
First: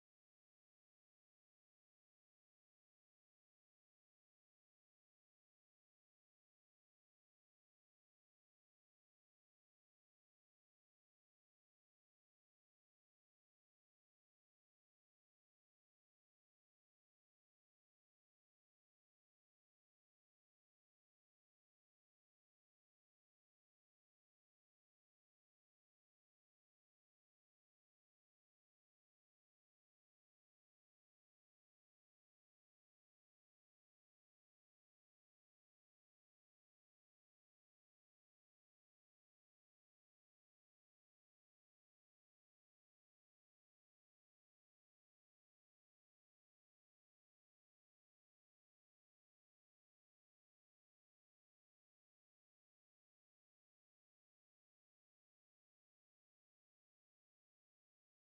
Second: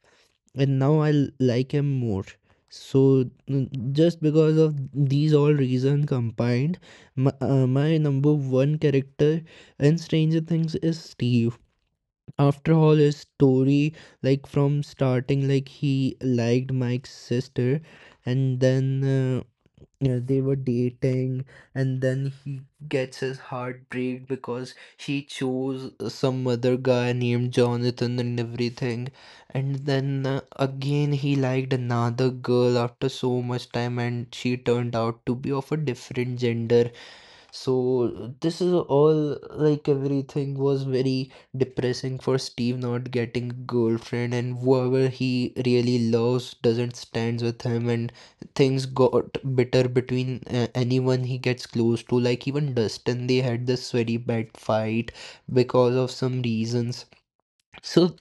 B: and now I like him more. So just because of these all reason combined, my, my number one character in Stranger Things is Steve. After all, his story, like from starting, like he liked Mike's sister, and then yeah, they were dating, and then he gets his heart break because she chose some other guy named Jonathan and everything. And then again, he liked another girl after so much time, and she turned out to be of a different gender. So this is all, like everything was very depressing for Steve, not getting girlfriend and whoever he really loves doesn't stands with him, and things got bitter between anyone he gets close to, like even Dustin, they had this very bad fight because of some reasons. So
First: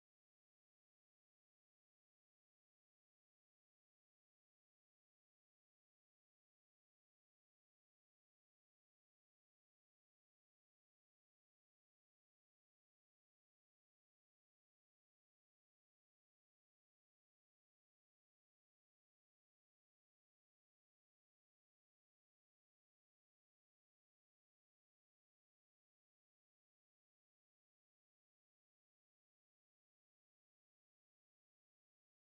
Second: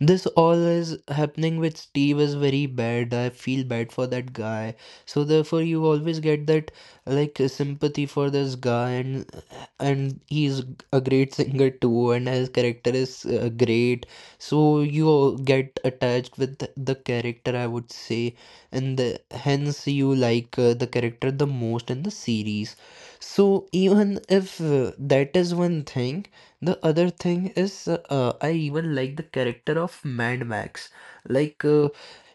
B: this all is happening with Steve is very bad. I feel bad for that guy. So therefore you always get that like sympathy for this guy, and he's a great singer too, and his character is great. So you all get attached with the character, I would say, and the, hence you like the character the most in the series. So even if that is one thing. The other thing is, I even like the character of Mad Max. Like,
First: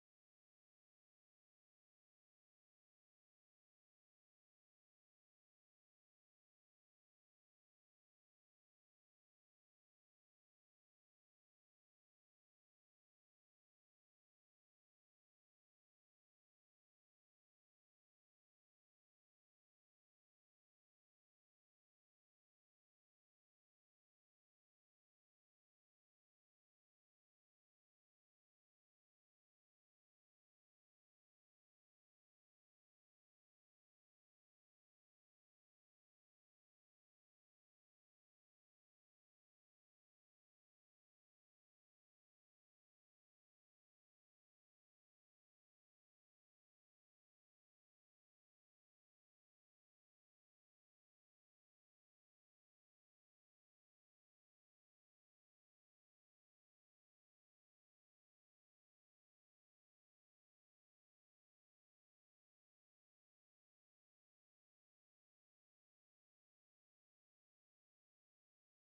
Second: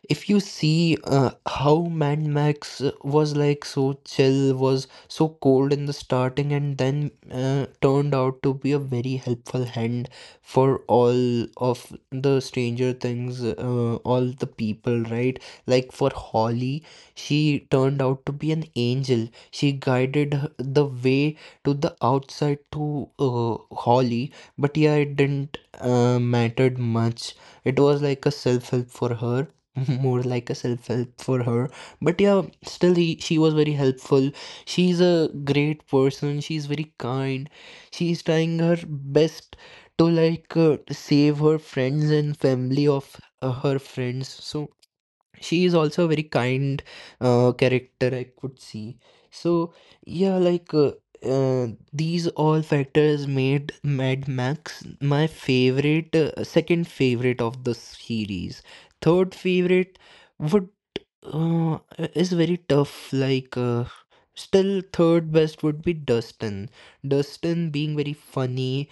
B: if you see how Mad Max was like so chill, was so cold in the starting, and then turned out to be a very helpful hand for all of the Stranger Things, all the people, right? Like for Holly, she turned out to be an angel. She guided the way to the outside to Holly, but yeah, it didn't mattered much. It was like a self help for her, more like a self help for her. But yeah, still she was very helpful. She's a great person. She's very kind. She's trying her best to save her friends and family of her friends. So she is also a very kind character I could see so yeah like uh, uh, these all factors made Mad Max my favorite second favorite of the series. Third favorite would is very tough. Still third best would be Dustin. Dustin being very funny,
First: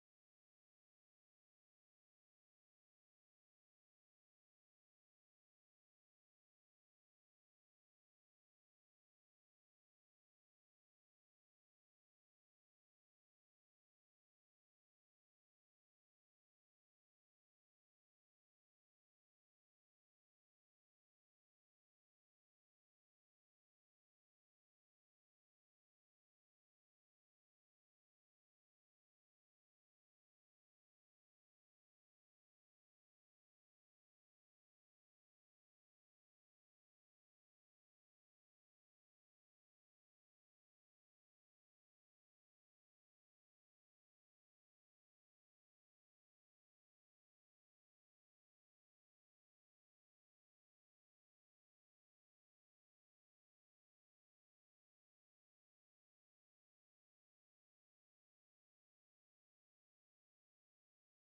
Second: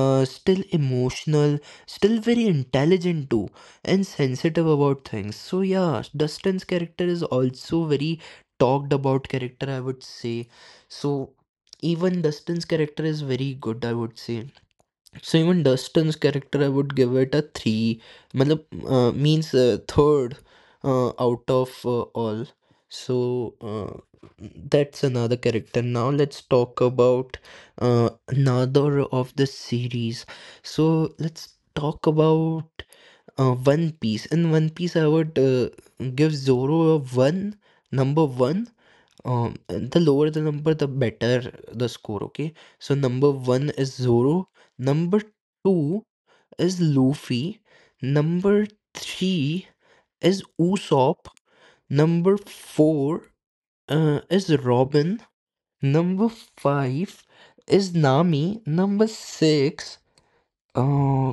B: still emotional, still very intelligent too, and sensitive about things. So yeah, Dustin's character is also very talked about character, I would say. So even Dustin's character is very good, I would say. So even Dustin's character, I would give it a three. Matlab, means third out of all. So that's another character. Now let's talk about another of the series. So let's talk about One Piece. In One Piece, I would give Zoro a one, number one. The lower the number, the better the score. Okay, so number one is Zoro, number two is Luffy, number three is Usopp, number four is Robin, number five is Nami, number six. Uh,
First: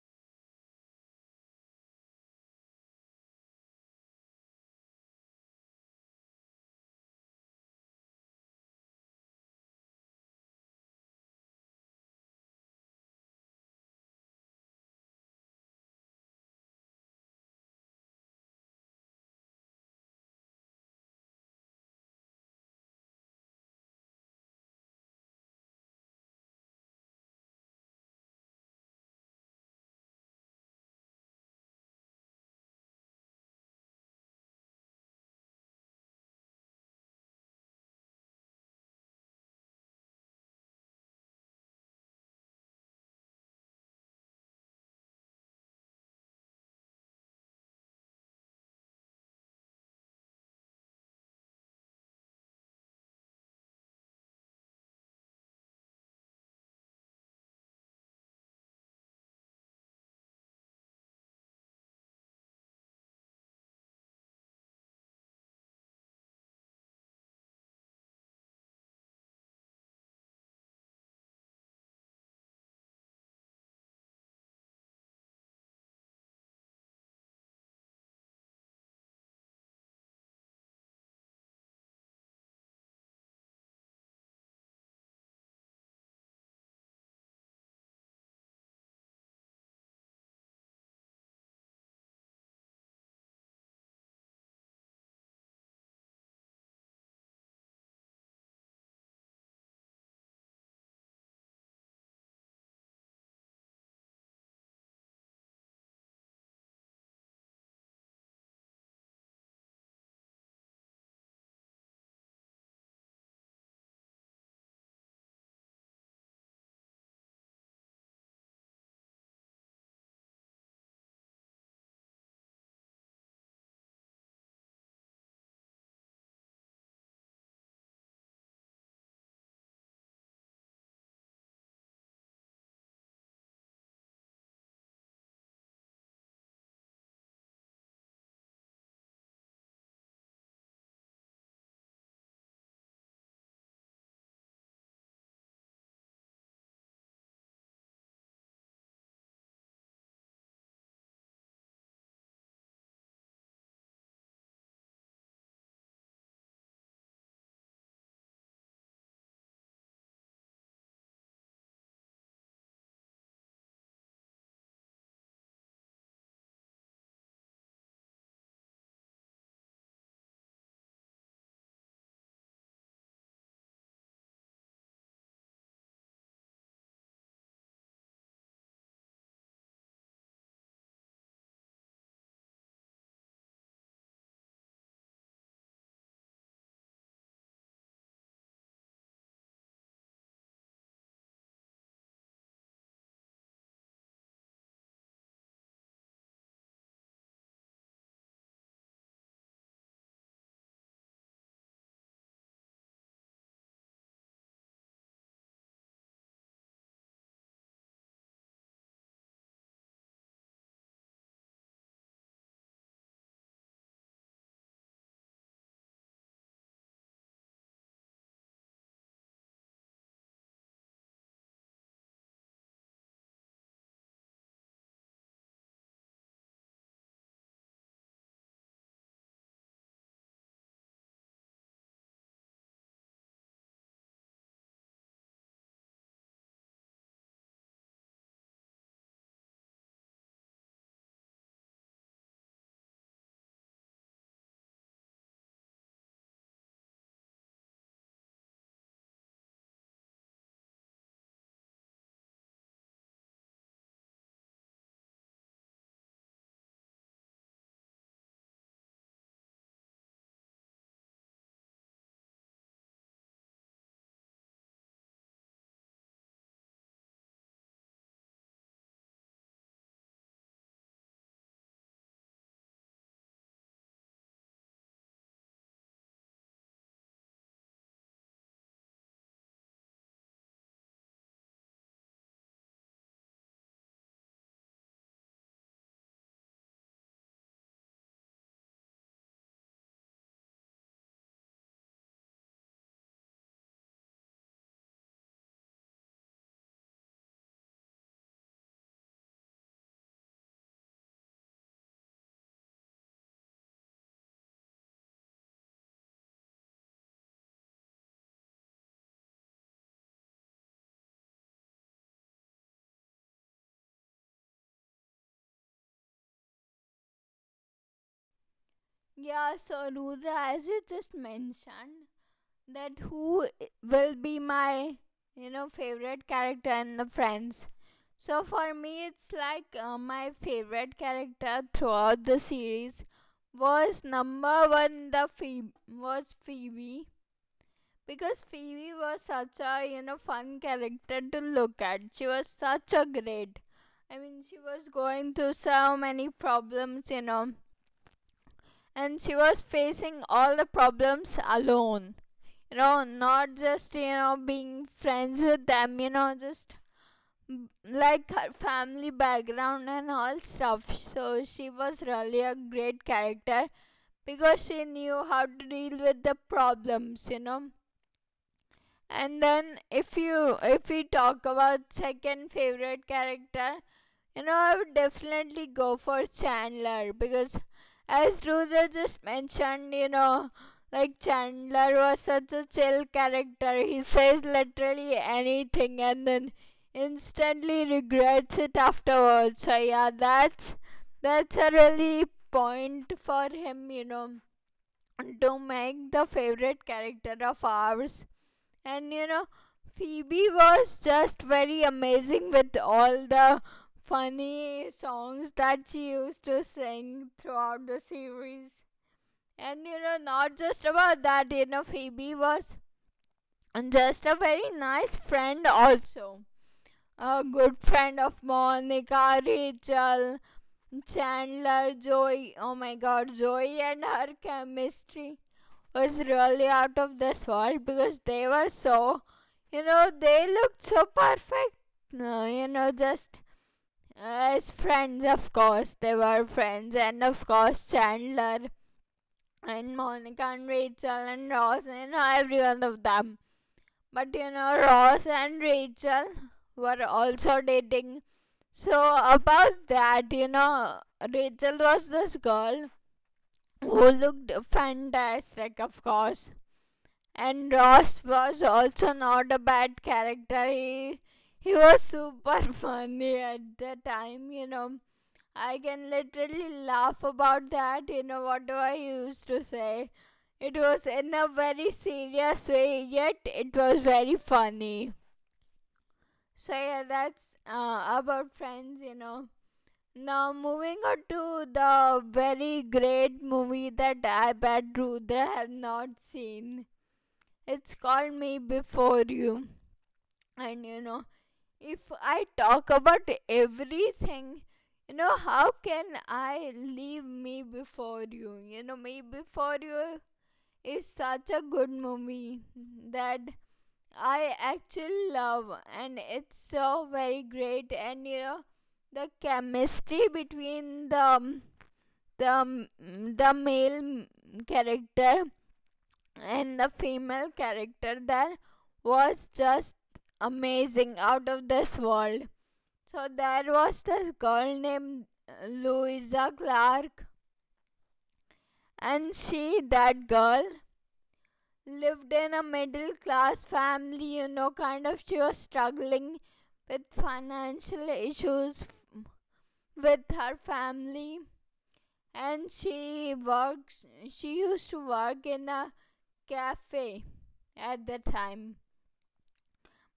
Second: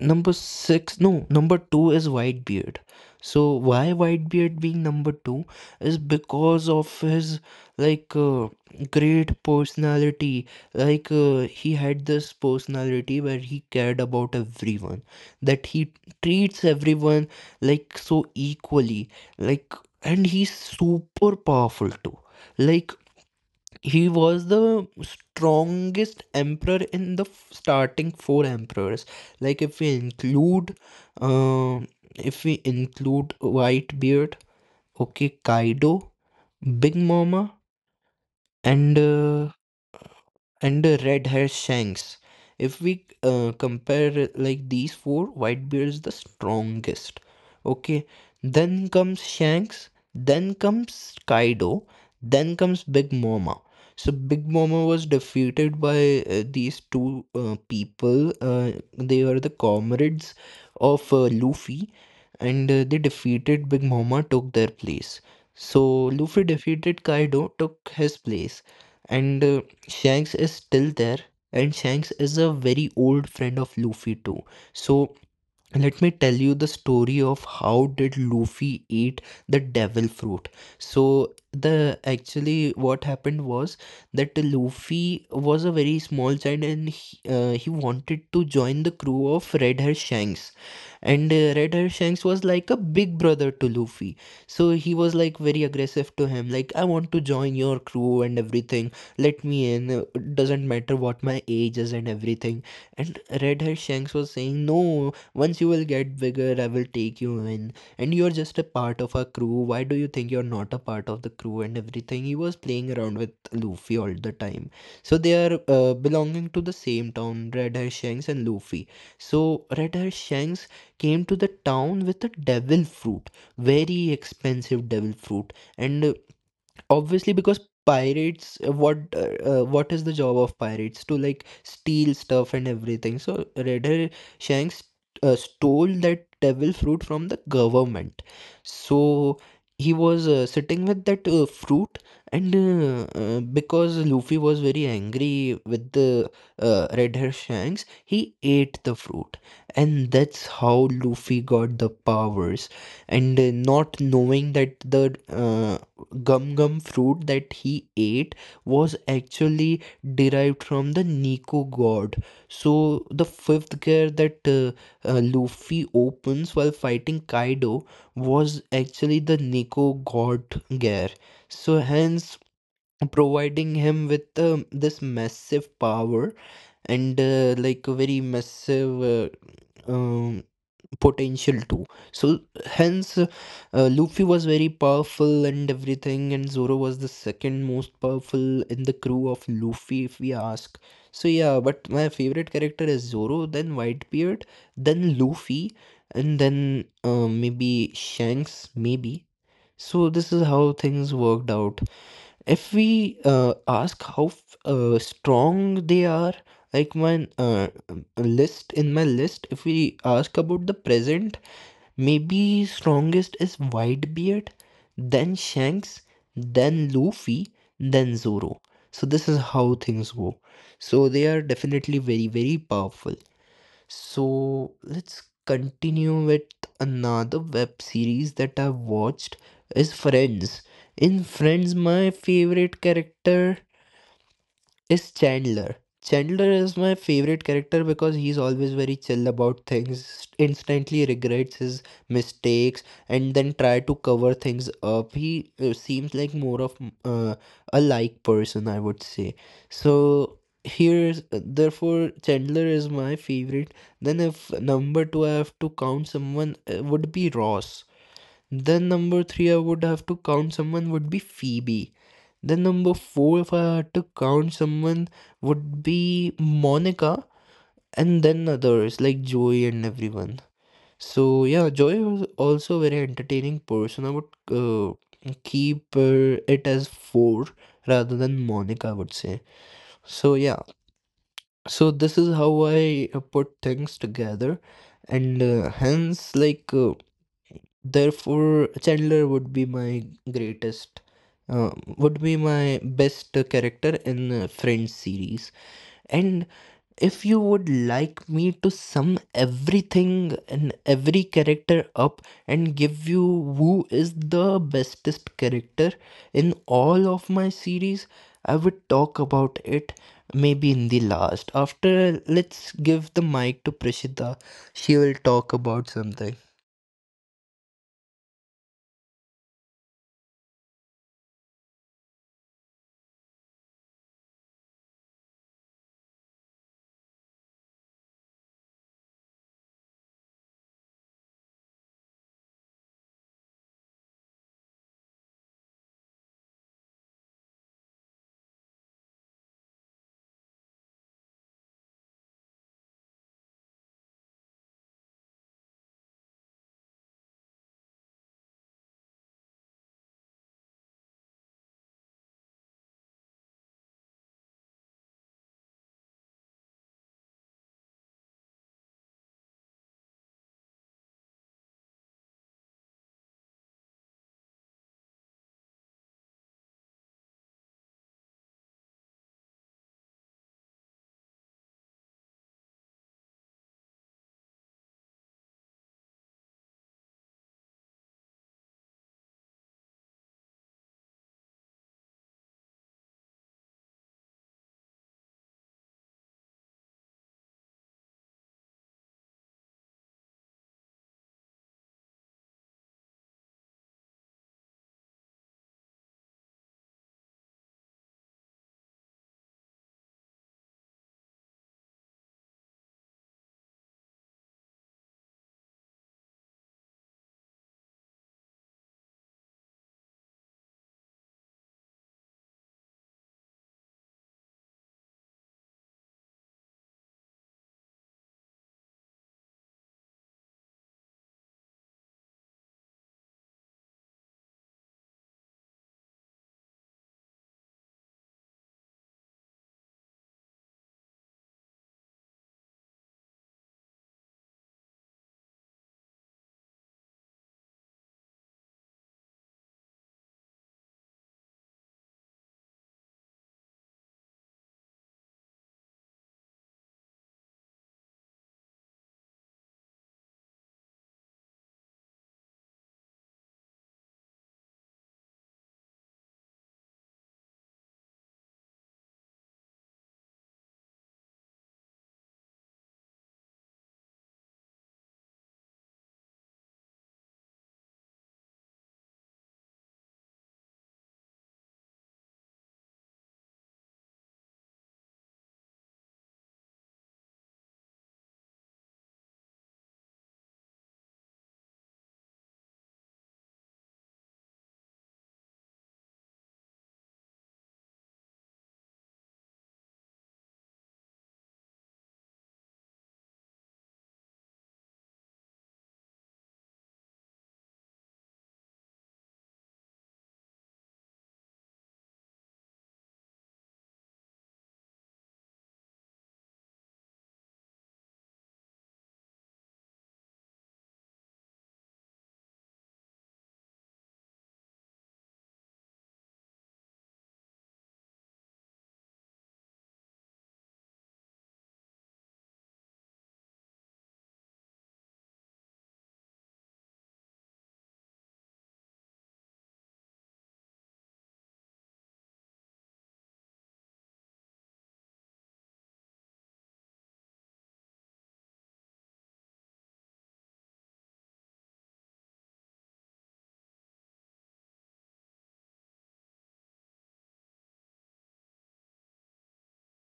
B: Number six, no, number two is Whitebeard. So why Whitebeard being number two is because of his like uh, great personality. He had this personality where he cared about everyone, that he treats everyone like so equally, like, and he's super powerful too. Like he was the strongest emperor in the starting four emperors. Like if we include, uh, Whitebeard, okay, Kaido, Big Mama, and uh, and the Red Hair Shanks, if we compare like these four, Whitebeard is the strongest. Okay, then comes Shanks, then comes Kaido, then comes Big Mama. So Big Mama was defeated by these two people. They are the comrades of Luffy, and they defeated Big Mama, took their place. So Luffy defeated Kaido, took his place, and Shanks is still there, and Shanks is a very old friend of Luffy too. So let me tell you the story of how did Luffy eat the devil fruit. So the actually what happened was that Luffy was a very small child and he wanted to join the crew of Red Hair Shanks, and Red Hair Shanks was like a big brother to Luffy. So he was like very aggressive to him, like, I want to join your crew and everything, let me in. Doesn't matter what my age is and everything. And Red Hair Shanks was saying, no, once you will get bigger, I will take you in. And you're just a part of our crew. Why do you think you're not a part of the crew and everything? He was playing around with Luffy all the time. So they are belonging to the same town, Red Hair Shanks and Luffy. So Red Hair Shanks came to the town with a devil fruit, very expensive devil fruit. And Obviously, because pirates what is the job of pirates, to like steal stuff and everything. So Red Hair Shanks stole that devil fruit from the government. So he was sitting with that fruit, and because Luffy was very angry with the Red Hair Shanks, he ate the fruit. And that's how Luffy got the powers. And Not knowing that the gum gum fruit that he ate was actually derived from the Nico god. So the fifth gear that Luffy opens while fighting Kaido was actually the Nico god gear. So hence providing him with this massive power and like a very massive potential too. So hence, Luffy was very powerful and everything, and Zoro was the second most powerful in the crew of Luffy, if we ask. So yeah, but my favorite character is Zoro, then Whitebeard, then Luffy, and then maybe Shanks, maybe. So this is how things worked out if we ask how strong they are. Like my list in my list, if we ask about the present, maybe strongest is Whitebeard, then Shanks, then Luffy, then Zoro. So this is how things go. So they are definitely very, very powerful. So let's continue with another web series that I've watched is Friends. In Friends, my favorite character is Chandler. Chandler is my favorite character because he's always very chill about things, instantly regrets his mistakes, and then try to cover things up. He seems like more of a like person, I would say. So here's therefore Chandler is my favorite. Then if number two I have to count someone, would be Ross. Then number three I would have to count someone would be Phoebe, then number four, if I had to count someone, would be Monica, and then others like Joey and everyone. So yeah, Joey was also a very entertaining person. I would keep it as four rather than Monica, I would say. So yeah, so this is how I put things together, and hence, therefore, Chandler would be my greatest, uh, would be my best character in the Friends series. And if you would like me to sum everything and every character up and give you who is the bestest character in all of my series, I would talk about it maybe in the last. After, let's give the mic to Prishita. She will talk about something.
A: Yeah, so Rudra, as you just mentioned, that who I- will be my, you know, favorite character in the Friends, so for me it's like, my favorite character throughout the series was number one, the Phoebe, was Phoebe, because Phoebe was such a, you know, fun character to look at. She was such a great, I mean, she was going through so many problems, you know, and she was facing all the problems alone, you know, not just, you know, being friends with them, you know, just mm, like her family background and all stuff. So she was really a great character because she knew how to deal with the problems, you know. And then if you if we talk about second favorite character, you know, I would definitely go for Chandler because, as Rudra just mentioned, you know, like Chandler was such a chill character. He says literally anything and then instantly regrets it afterwards. So yeah, that's a really point for him, you know, to make the favorite character of ours. And you know, Phoebe was just very amazing with all the funny songs that she used to sing throughout the series. And you know, not just about that, you know, Phoebe was just a very nice friend, also. A good friend of Monica, Rachel, Chandler, Joey. Oh my god, Joey and her chemistry was really out of this world, because they were so, you know, they looked so perfect. No, you know, just as friends, of course, they were friends, and of course, Chandler and Monica and Rachel and Ross, you know, every one of them. But you know, Ross and Rachel were also dating. So, about that, you know, Rachel was this girl who looked fantastic, of course. And Ross was also not a bad character. He was super funny at the time, you know. I can literally laugh about that, you know, whatever he used to say. It was in a very serious way, yet it was very funny. So yeah, that's about Friends, you know. Now moving on to the very great movie that I bet Rudra have not seen, it's called Me Before You. And you know, if I talk about everything, you know, how can I leave Me Before You? You know, Me Before You is such a good movie that I actually love, and it's so very great. And you know, the chemistry between the male character and the female character there was just amazing, out of this world. So there was this girl named Louisa Clark, and she, that girl, lived in a middle class family, you know, kind of. She was struggling with financial issues with her family, and she used to work in a cafe at the time.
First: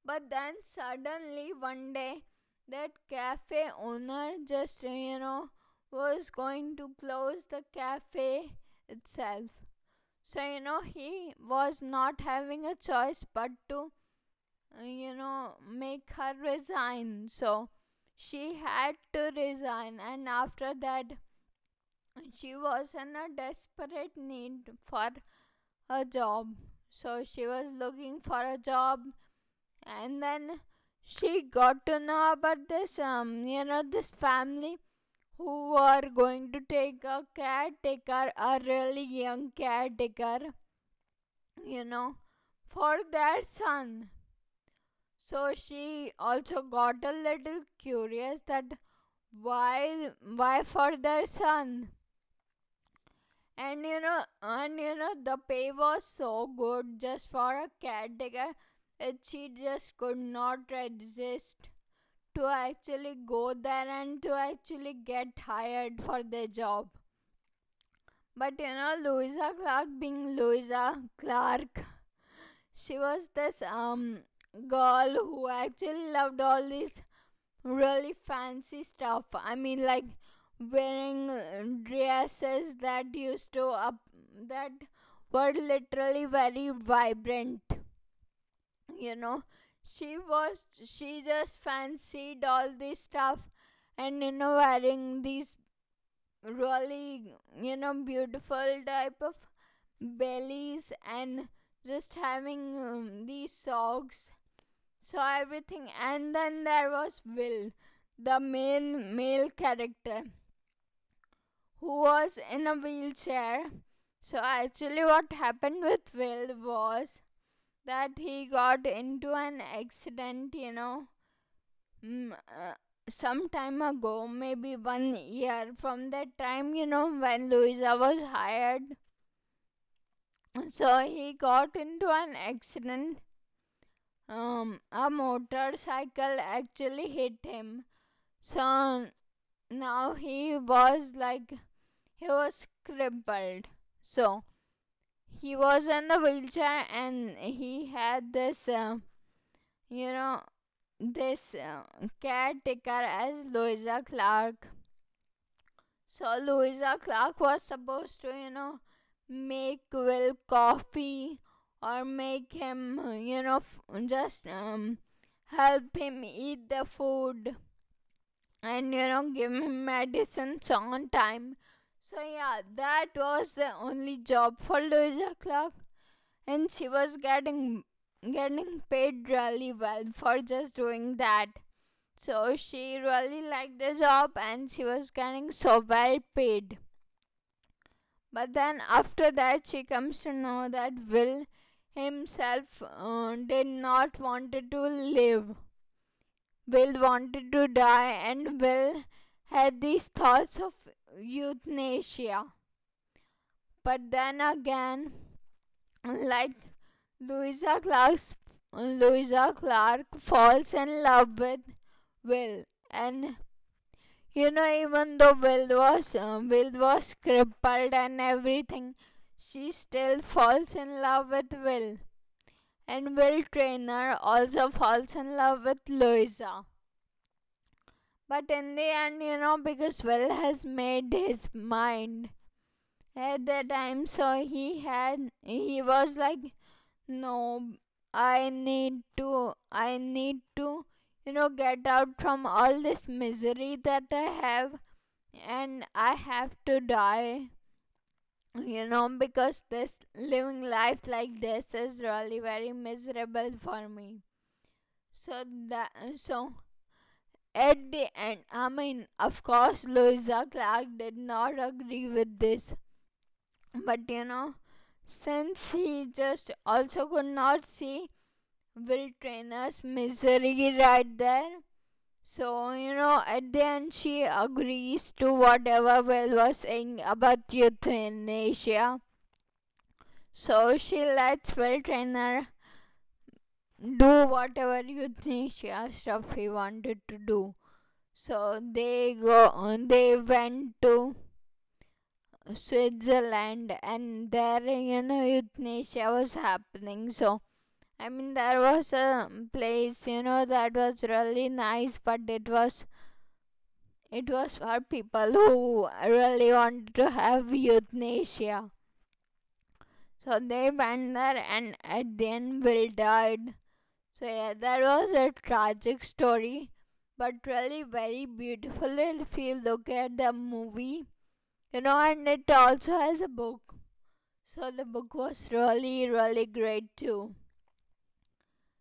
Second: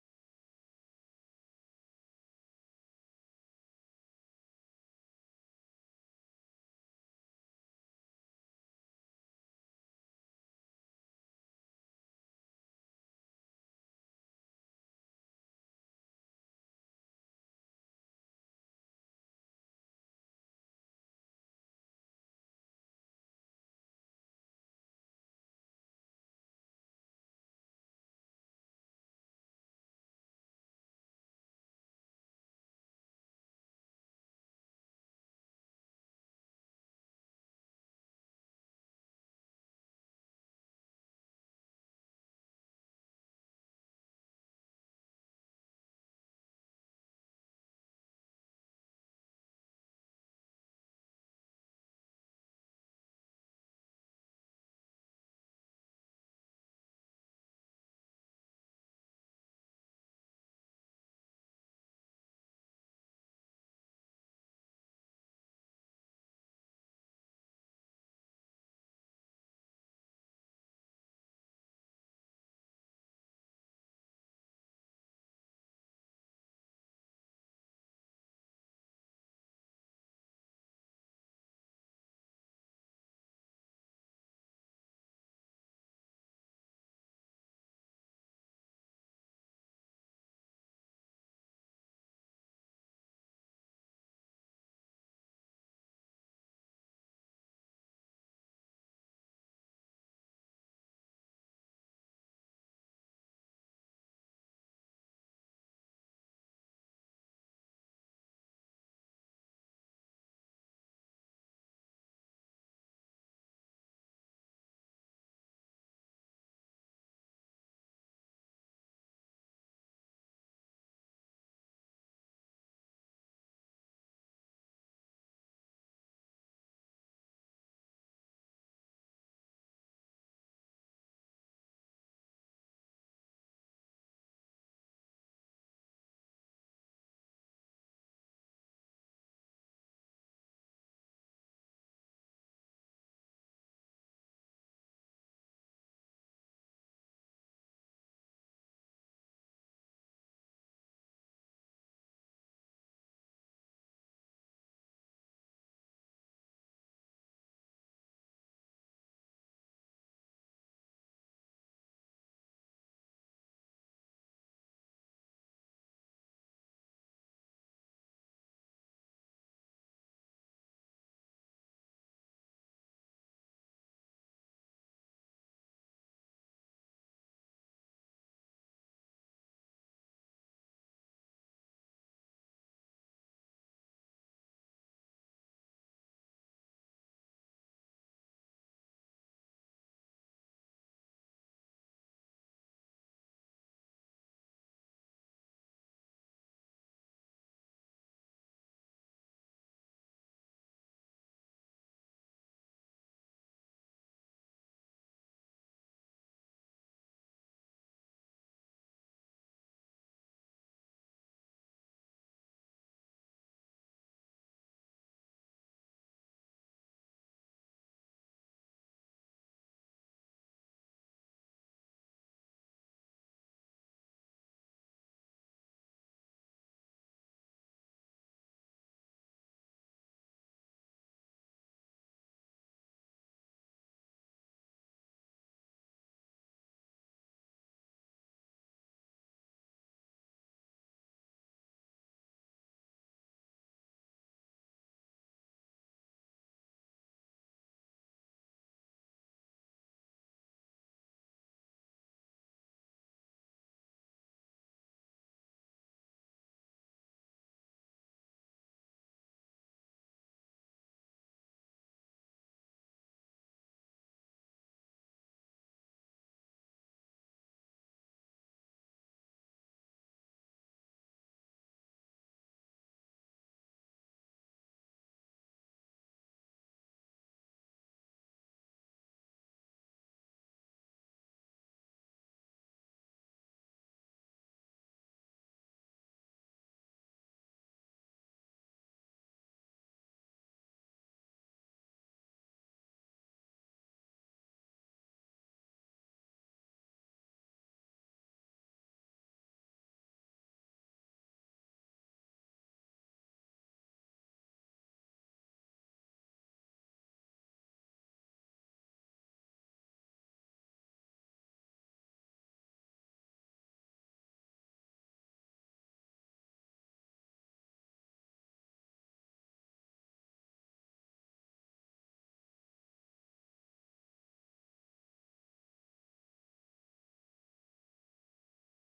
A: But then suddenly one day, that cafe owner just, you know, was going to close the cafe itself. So, you know, he was not having a choice but to, you know, make her resign. So, she had to resign, and after that, she was in a desperate need for a job. So, she was looking for a job, and then she got to know about this, you know, this family who are going to take a caretaker, a really young caretaker, you know, for their son. So she also got a little curious that why why for their son. And you know, and you know, the pay was so good just for a caretaker that she just could not resist to actually go there and to actually get hired for their job. But you know, Louisa Clark being Louisa Clark, she was this girl who actually loved all this really fancy stuff. I mean, like wearing dresses that used to up, that were literally very vibrant, you know. She just fancied all this stuff, and you know, wearing these really, you know, beautiful type of bellies, and just having these socks, so everything. And then there was Will, the main male character, who was in a wheelchair. So actually what happened with Will was that he got into an accident, you know, Mm, uh, some time ago, maybe 1 year from that time, you know, when Louisa was hired, so he got into an accident. A motorcycle actually hit him. So now he was like, he was crippled. So he was in the wheelchair, and he had this, you know, this caretaker as Louisa Clark. So Louisa Clark was supposed to, you know, make Will coffee or make him, you know, f- just help him eat the food, and you know, give him medicines on time. So yeah, that was the only job for Louisa Clark, and she was getting getting paid really well for just doing that. So she really liked the job, and she was getting so well paid. But then after that, she comes to know that Will himself did not wanted to live. Will wanted to die, and Will had these thoughts of euthanasia. But then again, like, Louisa Clark's Louisa Clark falls in love with Will, and you know, even though Will was crippled and everything, she still falls in love with Will. And Will Traynor also falls in love with Louisa. But in the end, you know, because Will has made his mind at the time, so he was like, no, I need to, you know, get out from all this misery that I have, and I have to die, you know, because this living life like this is really very miserable for me. So that so at the end, I mean, of course, Louisa Clark did not agree with this, but you know, since he just also could not see Will Trainer's misery right there. So, you know, at the end, she agrees to whatever Will was saying about euthanasia. So she lets Will Trainer do whatever euthanasia stuff he wanted to do. So, they went to Switzerland, and there, you know, euthanasia was happening. So, I mean, there was a place, you know, that was really nice, but it was for people who really wanted to have euthanasia. So they went there, and at the end Will died. So yeah, that was a tragic story, but really very beautiful if you look at the movie. You know, and it also has a book. So the book was really, really great too.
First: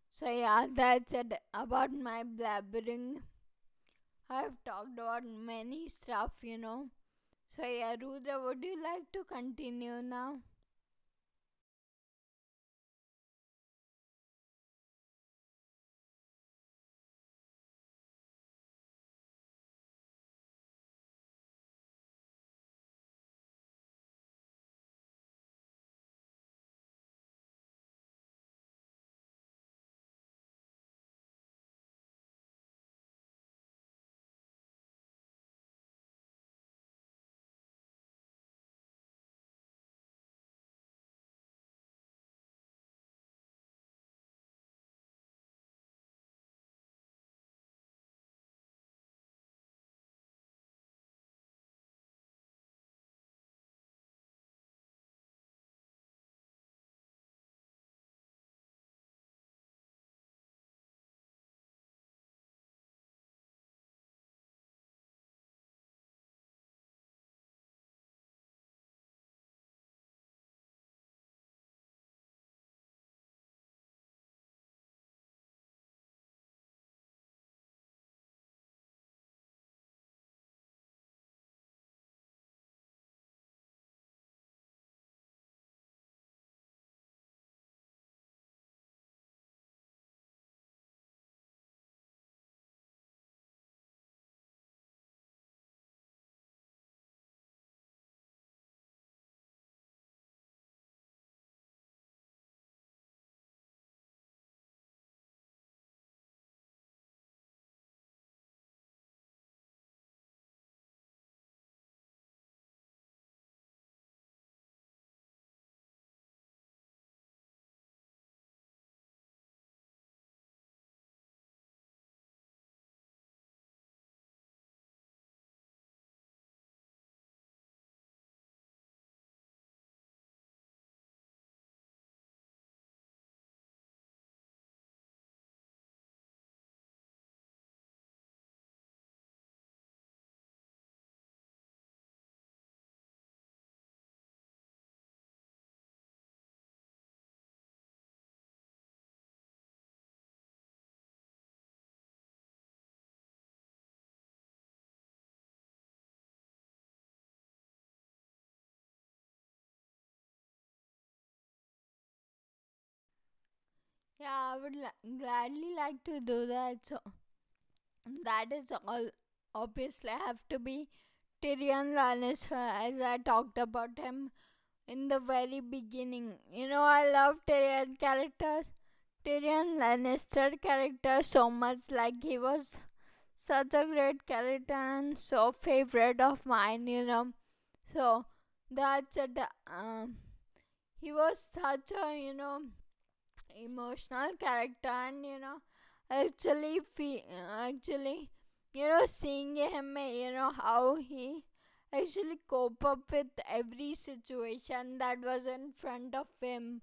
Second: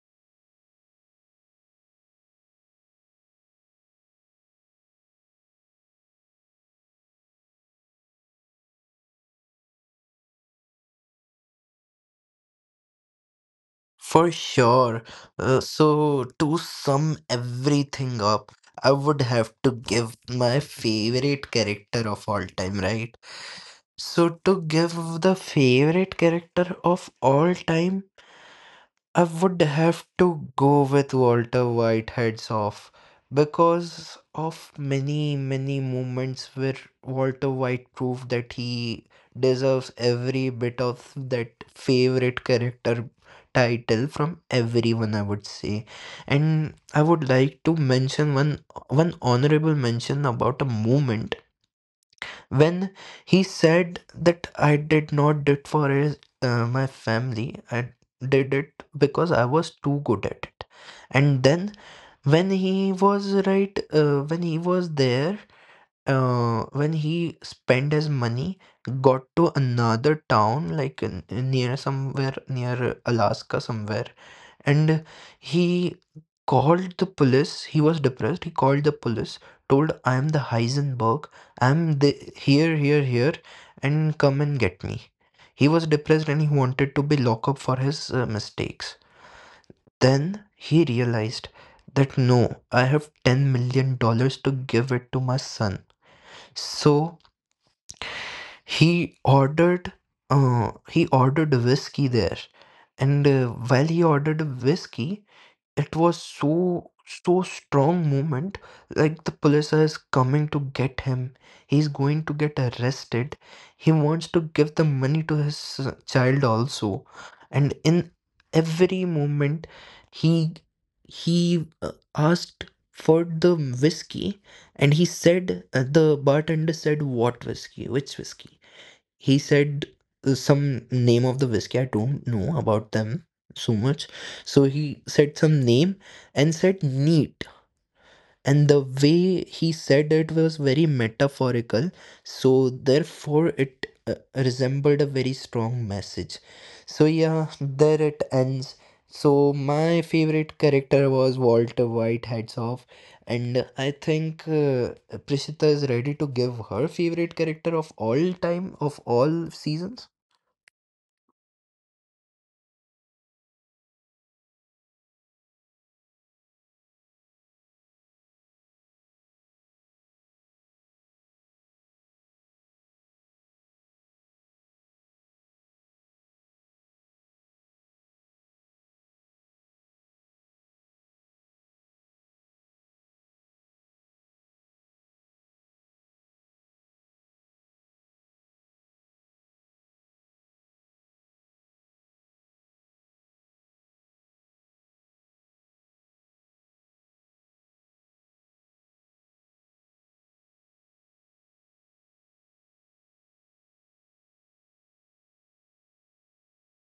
A: So yeah, that's it about my blabbering. I've talked about many stuff, you know. So, yeah, Rudra, would you like to continue now?
B: For sure. So, to sum everything up, I would have to give my favorite character of all time, right? So, to give the favorite character of all time, I would have to go with Walter White, heads off, because of many, many moments where Walter White proved that he deserves every bit of that favorite character title from everyone, I would say. And I would like to mention one honorable mention about a moment when he said that I did not did for my family, I did it because I was too good at it. And then when he was there, when he spent his money, got to another town like near somewhere near Alaska somewhere, and he called the police. He was depressed. He called the police, told, I am the Heisenberg. I'm the here, here, here, and come and get me. He was depressed and he wanted to be locked up for his mistakes. Then he realized that no, I have $10 million dollars to give it to my son. So he ordered uh, he ordered whiskey there. And While he ordered whiskey, it was so so strong moment, like the police is coming to get him, he's going to get arrested, he wants to give the money to his child also. And in every moment, he he asked for the whiskey, and he said, the bartender said, what whiskey, which whiskey? He said some name of the whiskey. I don't know about them so much. So he said some name and said neat, and the way he said it was very metaphorical, so therefore it resembled a very strong message. So yeah, there it ends. So my favorite character was Walter White, heads off. And I think Prishita is ready to give her favorite character of all time, of all seasons.
A: Yeah, gladly like to do that. So, that is all. Obviously, I have to be Tyrion Lannister, as I talked about him in the very beginning. You know, I love Tyrion Lannister character so much. Like, he was such a great character and so favorite of mine. You know, so that's it. Um, he was such a, you know, emotional character, and you know, actually fe- actually, you know, seeing him, you know, how he actually cope up with every situation that was in front of him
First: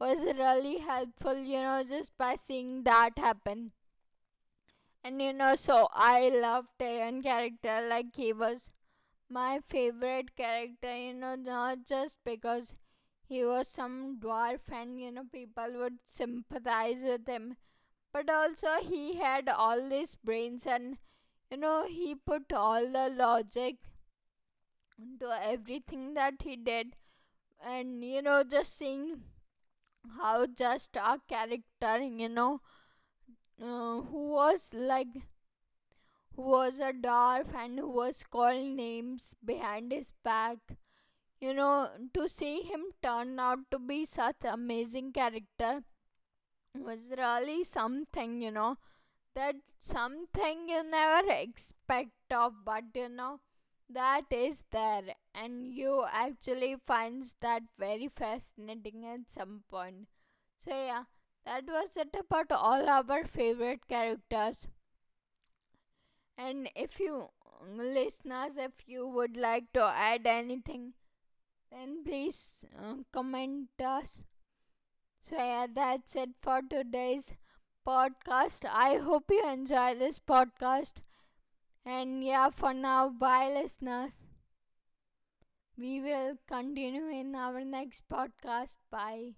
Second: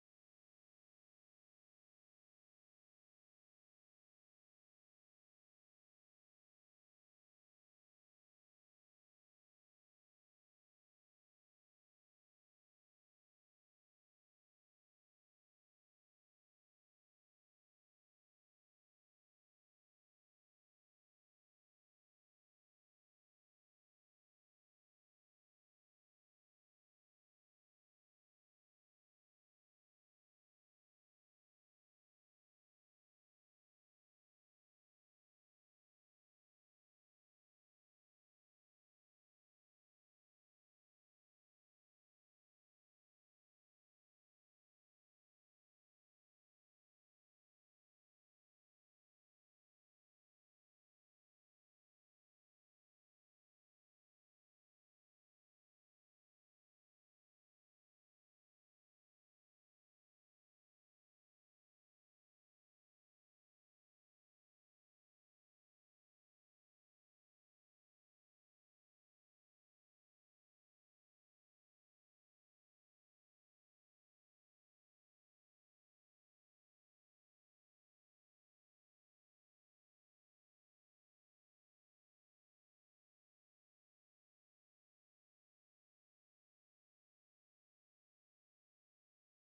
A: was really helpful, you know, just by seeing that happen. And you know, so I love Taran character. Like, he was my favorite character, you know, not just because he was some dwarf and, you know, people would sympathize with him, but also he had all these brains and, you know, he put all the logic into everything that he did. And, you know, just seeing how just our character, you know, who was like, who was a dwarf and who was called names behind his back. You know, to see him turn out to be such amazing character was really something, you know. That something you never expect of, but you know, that is there, and you actually finds that very fascinating at some point. So yeah, that was it about all our favorite characters. And if you listeners, if you would like to add anything, then please comment us. So yeah, that's it for today's podcast. I hope you enjoy this podcast. And yeah, for now, bye listeners. We will continue in our next podcast. Bye.